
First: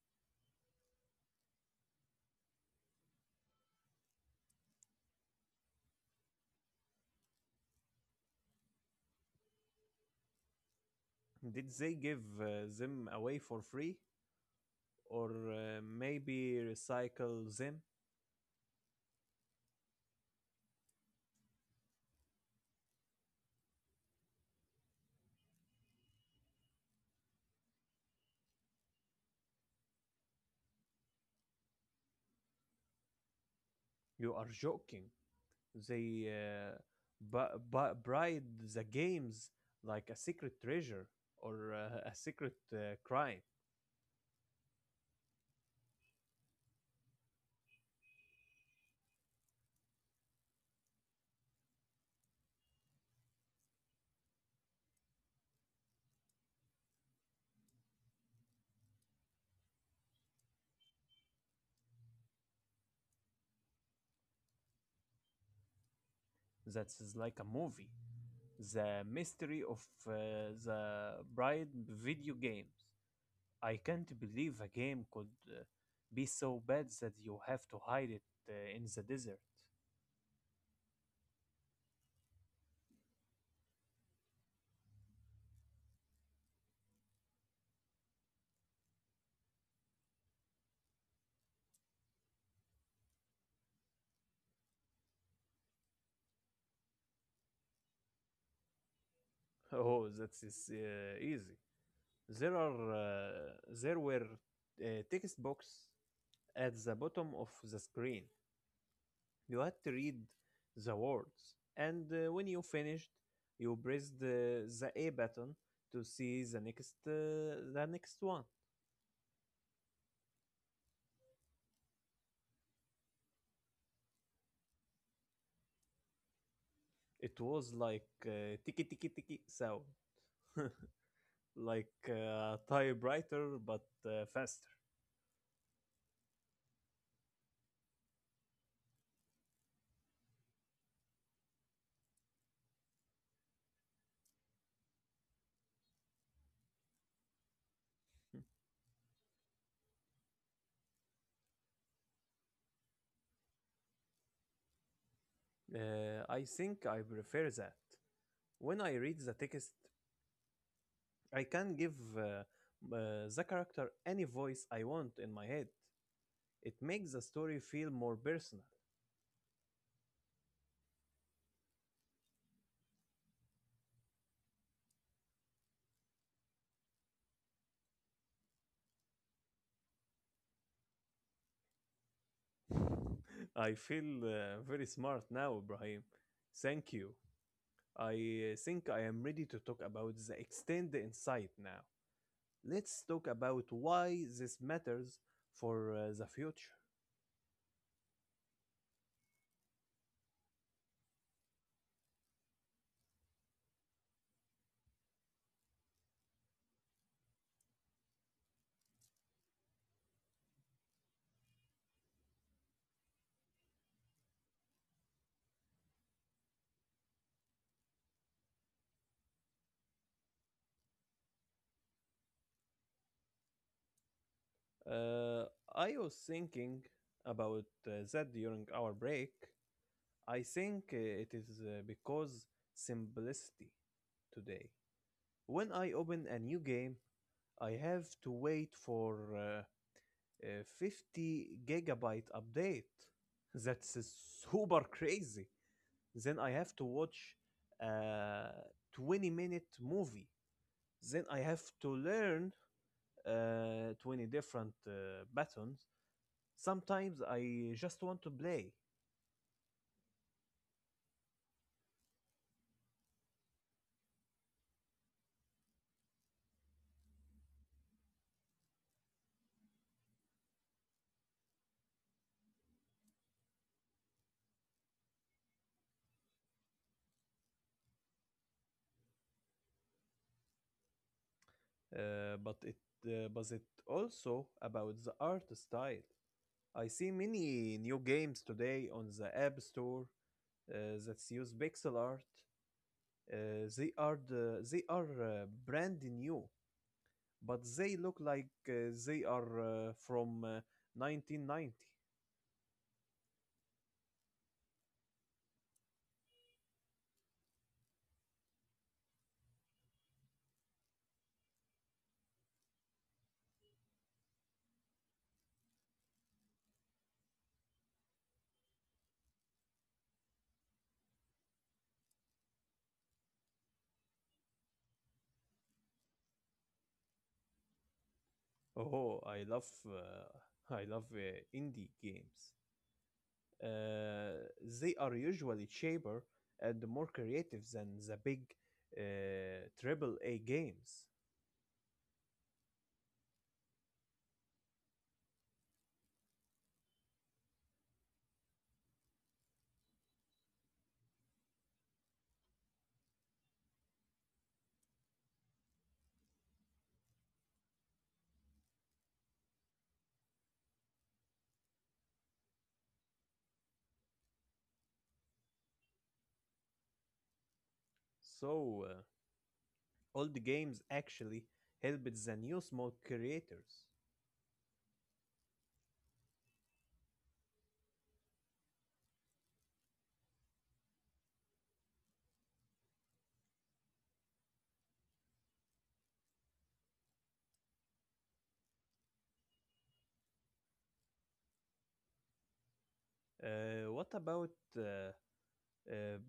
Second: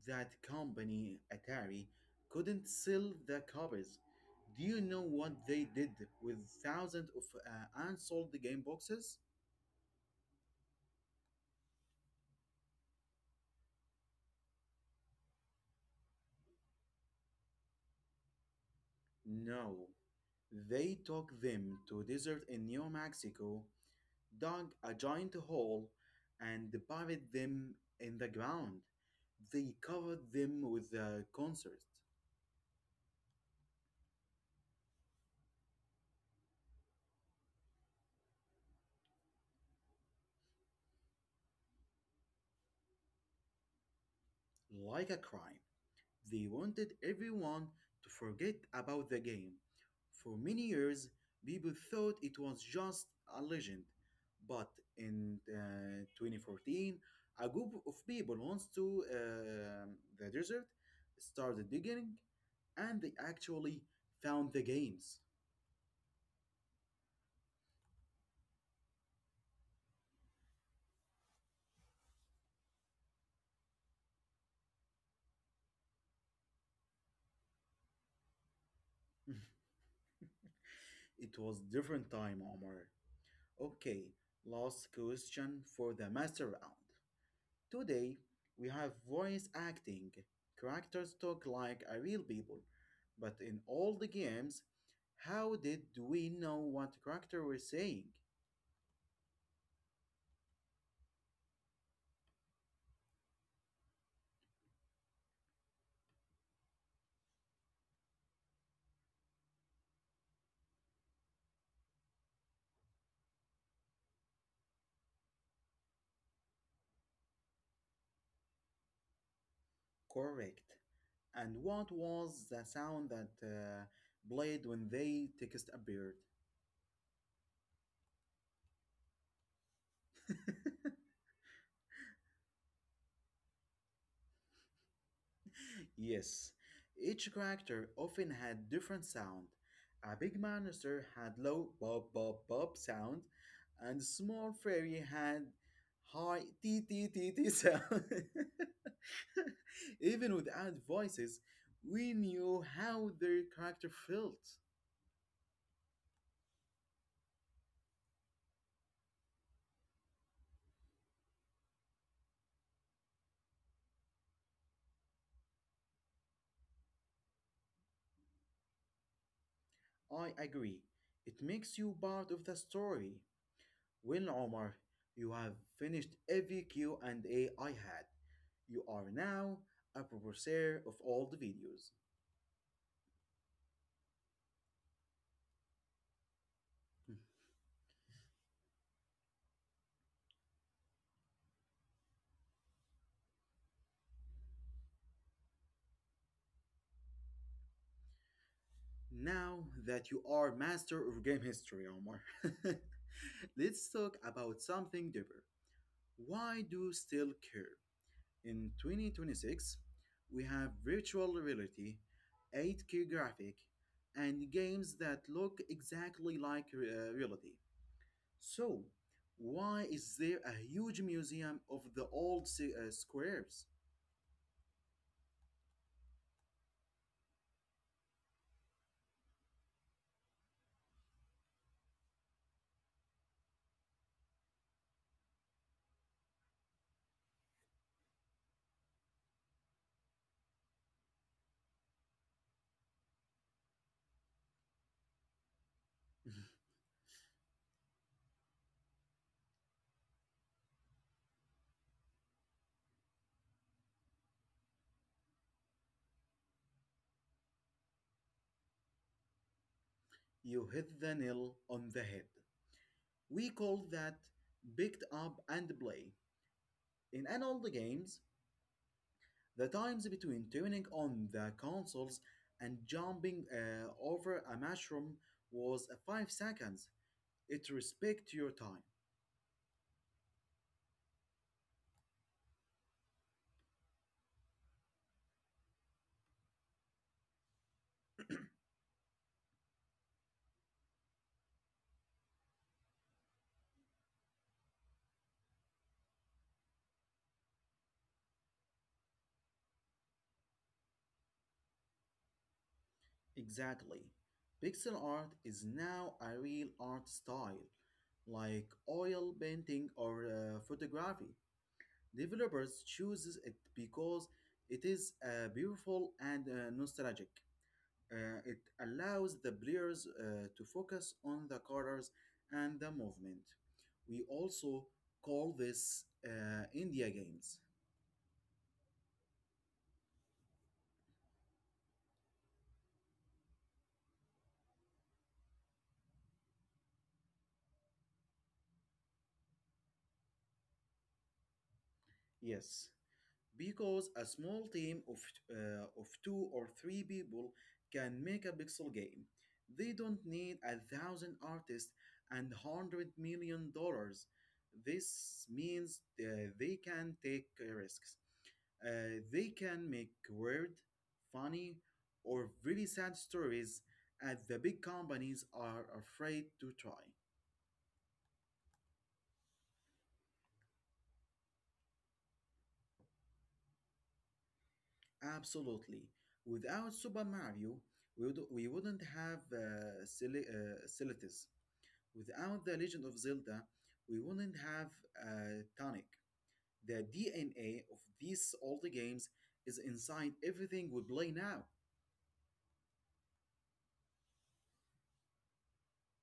Speaker 1: that company, Atari, couldn't sell the copies. Do you know what they did with thousands of unsold game boxes?
Speaker 2: Did they give them away for free? Or maybe recycle them?
Speaker 1: No. They took them to a desert in New Mexico, dug a giant hole, and buried them in the ground. They covered them with a concert,
Speaker 2: You are joking. They bride the games like a secret treasure or a secret crime.
Speaker 1: like a crime. They wanted everyone to forget about the game. For many years, people thought it was just a legend. But in 2014, a group of people wants to the desert, started digging, and they actually found the games.
Speaker 2: That's like a movie. The mystery of the bride video games. I can't believe a game could be so bad that you have to hide it in the desert.
Speaker 1: It was different time, Omar. Okay, last question for the master round. Today, we have voice acting. Characters talk like a real people. But in all the games, how did we know what character were saying?
Speaker 2: Oh, that is easy. There are uh, there were text box at the bottom of the screen. You had to read the words, and when you finished, you pressed the A button to see the next one.
Speaker 1: Correct. And what was the sound that played when they text appeared?
Speaker 2: It was like tiki tiki tiki sound, like a typewriter but faster.
Speaker 1: Yes, each character often had different sound. A big monster had low bob bob bob sound, and small fairy had high tee tee tee tee sound. Even without voices, we knew how their character felt.
Speaker 2: I think I prefer that. When I read the text, I can give the character any voice I want in my head. It makes the story feel more personal.
Speaker 1: I agree. It makes you part of the story. Well, Omar, you have finished every q and A I had. You are now a professor of all the videos.
Speaker 2: I feel very smart now, Ibrahim. Thank you. I think I am ready to talk about the extended insight now. Let's talk about why this matters for the future.
Speaker 1: Now that you are master of game history, Omar, let's talk about something deeper. Why do still care? In 2026, we have virtual reality, 8K graphic, and games that look exactly like reality. So, why is there a huge museum of the old squares?
Speaker 2: Uh, I was thinking about that during our break. I think it is because simplicity today. When I open a new game, I have to wait for a 50 gigabyte update. That's super crazy. Then I have to watch a 20-minute movie. Then I have to learn 20 different buttons. Sometimes I just want to play,
Speaker 1: You hit the nail on the head. We call that picked up and play. In an old games, the times between turning on the consoles and jumping over a mushroom was 5 seconds. It respect your time.
Speaker 2: uh, but it but it also about the art style. I see many new games today on the App Store uh, that use pixel art. Uh, they are brand new, but they look like they are from 1990.
Speaker 1: Exactly. Pixel art is now a real art style, like oil painting or photography. Developers chooses it because it is beautiful and nostalgic. It allows the players to focus on the colors and the movement. We also call this India games.
Speaker 2: Oh, I love indie games, uh, they are usually cheaper and more creative than the big AAA games.
Speaker 1: Yes, because a small team of 2 or 3 people can make a pixel game. They don't need a thousand artists and $100 million. This means they can take risks. They can make weird, funny, or really sad stories as the big companies are afraid to try.
Speaker 2: So, old games actually helped the new small creators.
Speaker 1: Absolutely. Without Super Mario, we wouldn't have Celitis. Without The Legend of Zelda, we wouldn't have Tonic. The DNA of these old games is inside everything we play now.
Speaker 2: What about uh, uh,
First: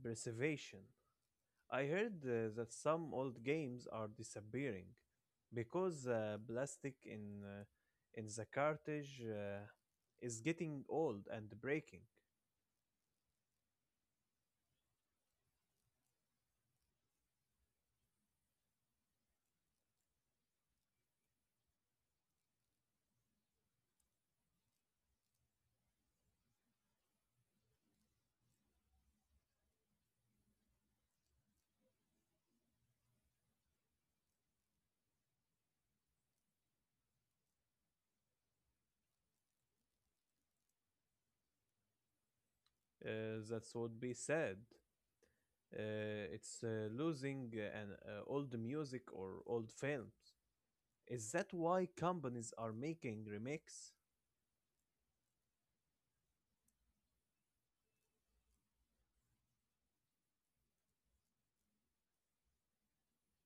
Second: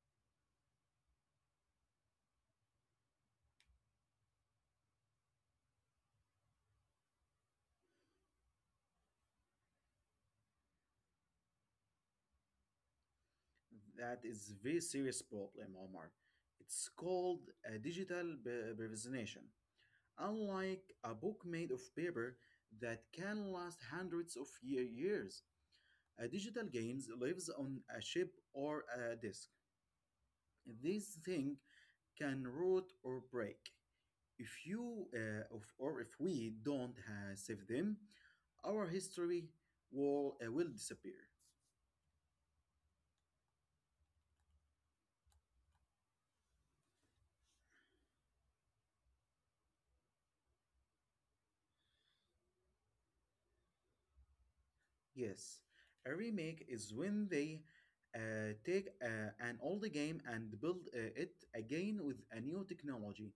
Speaker 2: preservation? I heard that some old games are disappearing because plastic in the cartridge is getting old and breaking.
Speaker 1: That is very serious problem, Omar. It's called a representation. Unlike a book made of paper that can last hundreds of years, a digital games lives on a chip or a disk. This thing can rot or break. If you if, or if we don't save them, our history will disappear.
Speaker 2: That would be sad. It's losing an old music or old films. Is that why companies are making remakes?
Speaker 1: Yes, a remake is when they take an old game and build it again with a new technology.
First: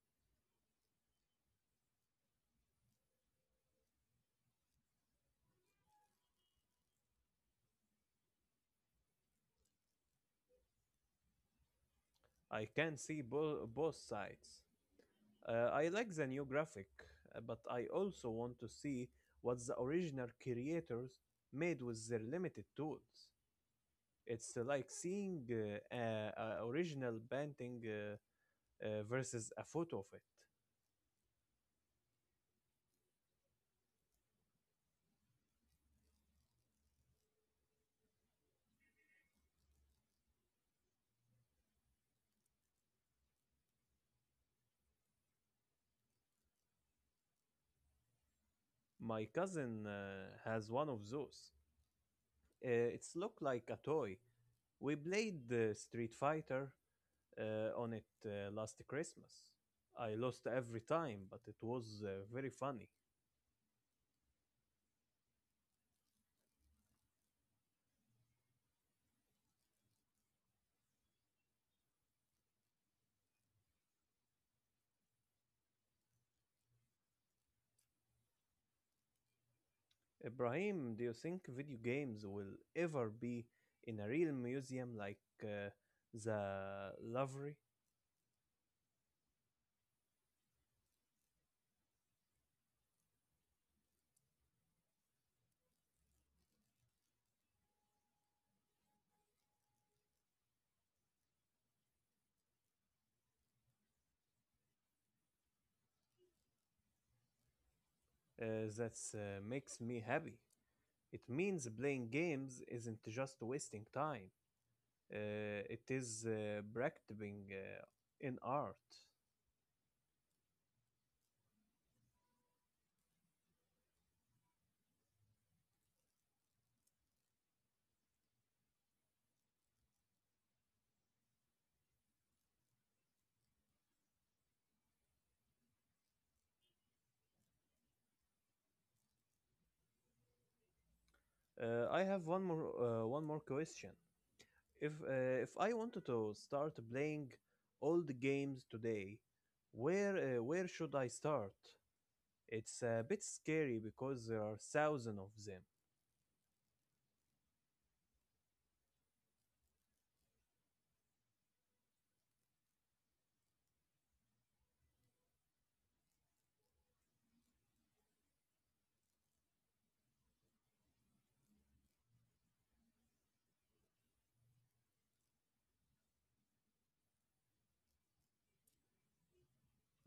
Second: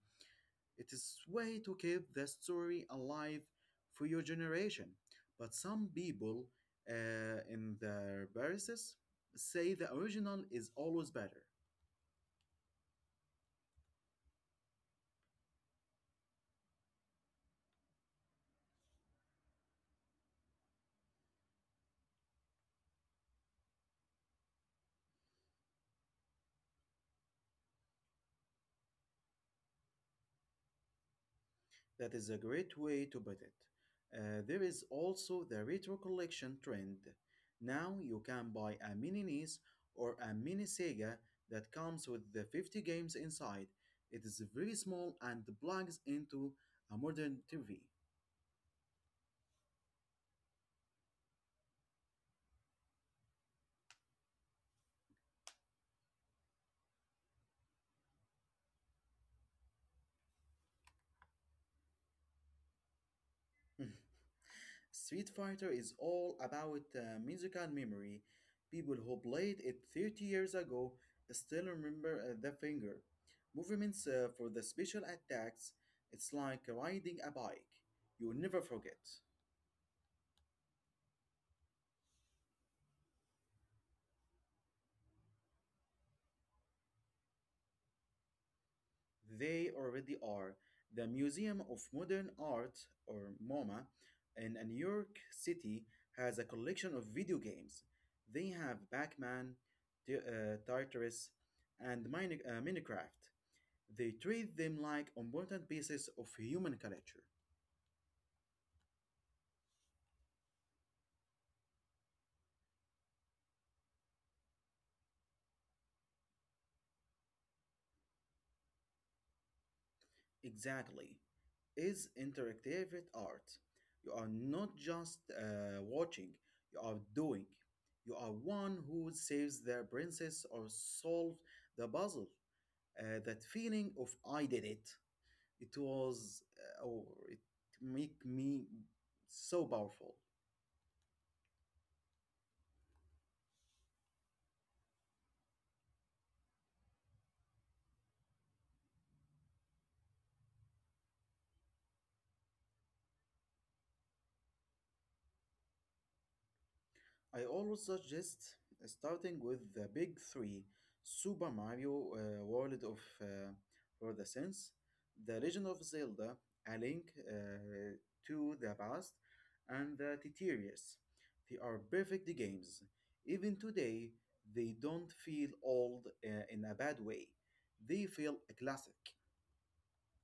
Speaker 1: It's way to keep the story alive for your generation. But some people in their biases say the original is always better.
Speaker 2: I can see bo- both sides. I like the new graphic, but I also want to see what the original creators made with their limited tools. It's like seeing a original painting versus a photo of it.
Speaker 1: That is a great way to put it. There is also the retro collection trend. Now you can buy a mini NES or a mini Sega that comes with the 50 games inside. It is very small and plugs into a modern TV.
Speaker 2: My cousin has one of those. It's looked like a toy. We played the Street Fighter on it last Christmas. I lost every time, but it was very funny.
Speaker 1: Street Fighter is all about musical memory. People who played it 30 years ago still remember the finger movements for the special attacks. It's like riding a bike. You'll never forget.
Speaker 2: Ibrahim, do you think video games will ever be in a real museum like uh, the Louvre?
Speaker 1: They already are. The Museum of Modern Art, or MoMA, in New York City has a collection of video games. They have Pac Man, Tartarus, and Minecraft. They treat them like important pieces of human culture.
Speaker 2: That makes me happy. It means playing games isn't just wasting time. It is practicing in art.
Speaker 1: Exactly. Is interactive art. You are not just watching, you are doing. You are one who saves the princess or solves the puzzle. That feeling of I did it. It make me so powerful.
Speaker 2: I have one more question. If I wanted to start playing old games today, where should I start? It's a bit scary because there are thousands of them.
Speaker 1: I always suggest starting with the big three Super Mario World of for the Sense, The Legend of Zelda, A Link to the Past, and the Tetris. They are perfect games. Even today, they don't feel old in a bad way. They feel a classic.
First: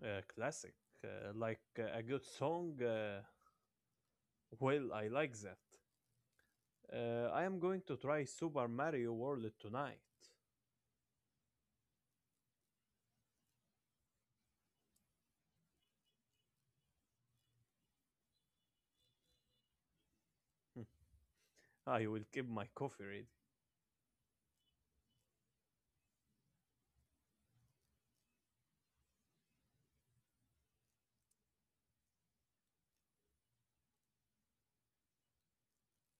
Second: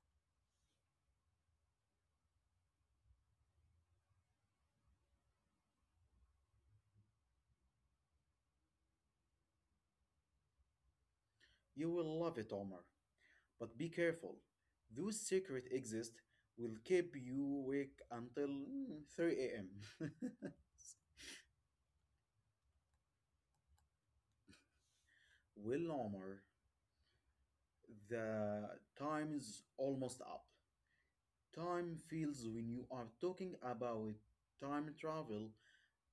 Speaker 2: Classic, like a good song. Well, I like that. I am going to try Super Mario World tonight.
Speaker 1: You will love it, Omar. But be careful. Those secret exits will keep you awake until 3 a.m.
Speaker 2: I will keep my coffee ready.
Speaker 1: Well, Omar, the time is almost up. Time feels when you are talking about time travel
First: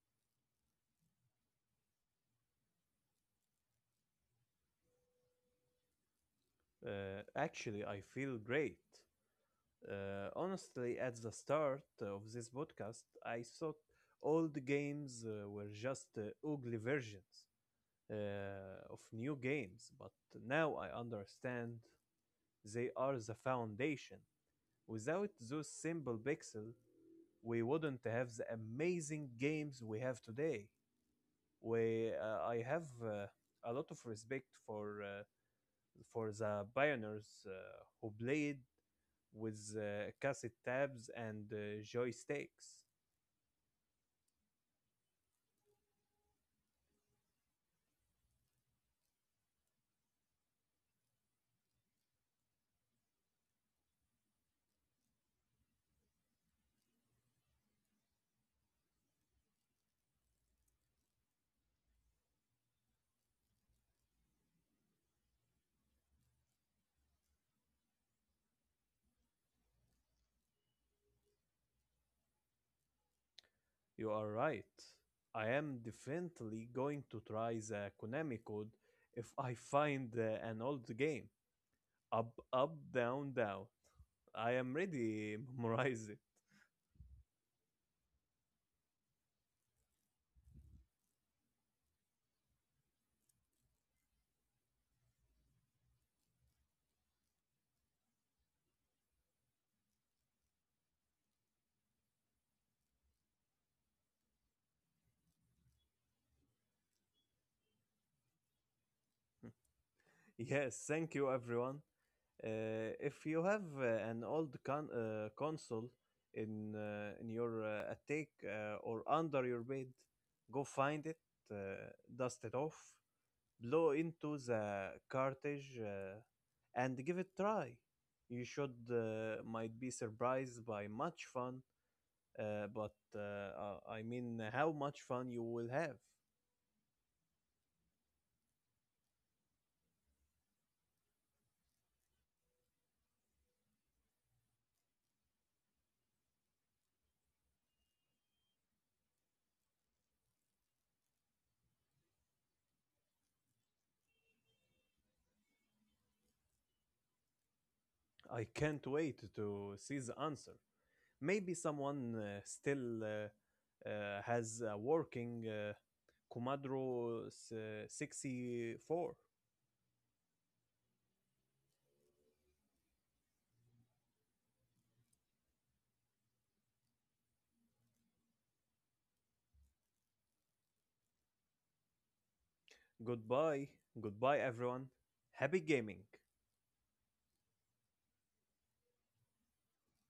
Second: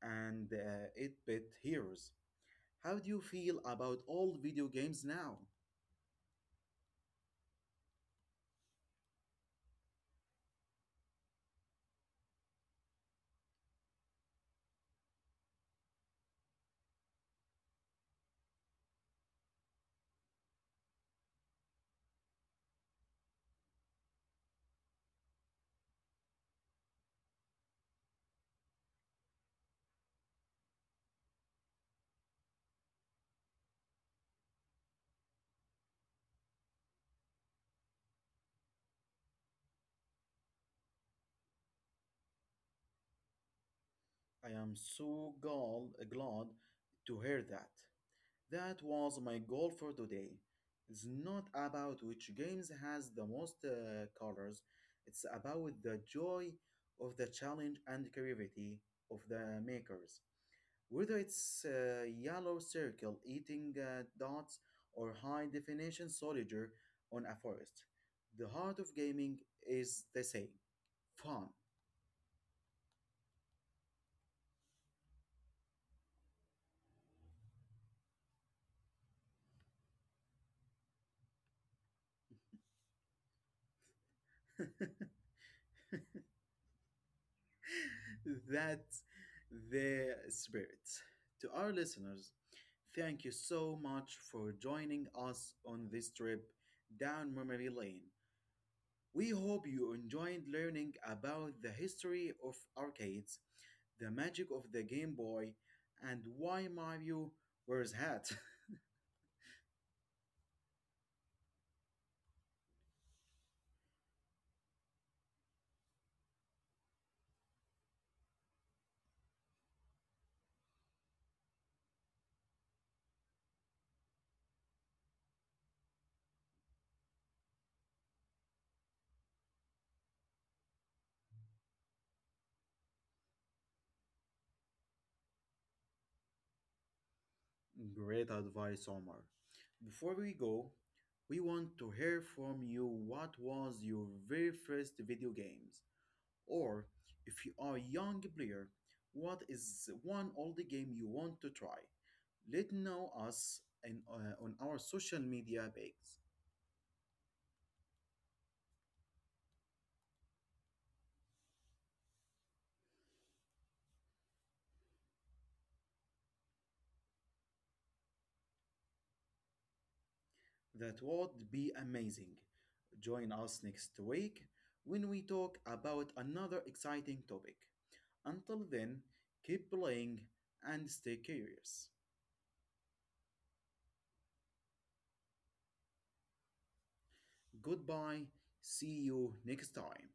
Speaker 1: and 8-bit heroes. How do you feel about all video games now?
Speaker 2: Actually, I feel great. Honestly, at the start of this podcast, I thought all the games were just ugly versions of new games, but now I understand they are the foundation. Without those simple pixels, we wouldn't have the amazing games we have today. I have a lot of respect for the pioneers who played with cassette tabs and joysticks.
Speaker 1: I am so glad to hear that. That was my goal for today. It's not about which games has the most colors. It's about the joy of the challenge and creativity of the makers. Whether it's yellow circle eating dots or high definition soldier on a forest, the heart of gaming is the same fun.
Speaker 2: You are right. I am definitely going to try the Konami code if I find an old game. Up, up, down, down. I am ready, memorize it.
Speaker 1: That's the spirit. To our listeners, thank you so much for joining us on this trip down memory lane. We hope you enjoyed learning about the history of arcades, the magic of the Game Boy, and why Mario wears hat.
Speaker 2: Yes, thank you, everyone. If you have an old console in your attic or under your bed, go find it, uh, dust it off, blow into the cartridge, and give it try. You should might be surprised by much fun, but I mean how much fun you will have.
Speaker 1: Great advice, Omar. Before we go, we want to hear from you what was your very first video games? Or if you are a young player, what is one old game you want to try? Let know us on our social media pages.
Speaker 2: I can't wait to see the answer. Maybe someone still has a working Commodore 64.
Speaker 1: That would be amazing. Join us next week when we talk about another exciting topic. Until then, keep playing and stay curious.
Speaker 2: Goodbye. Goodbye, everyone. Happy gaming.
Speaker 1: Goodbye. See you next time.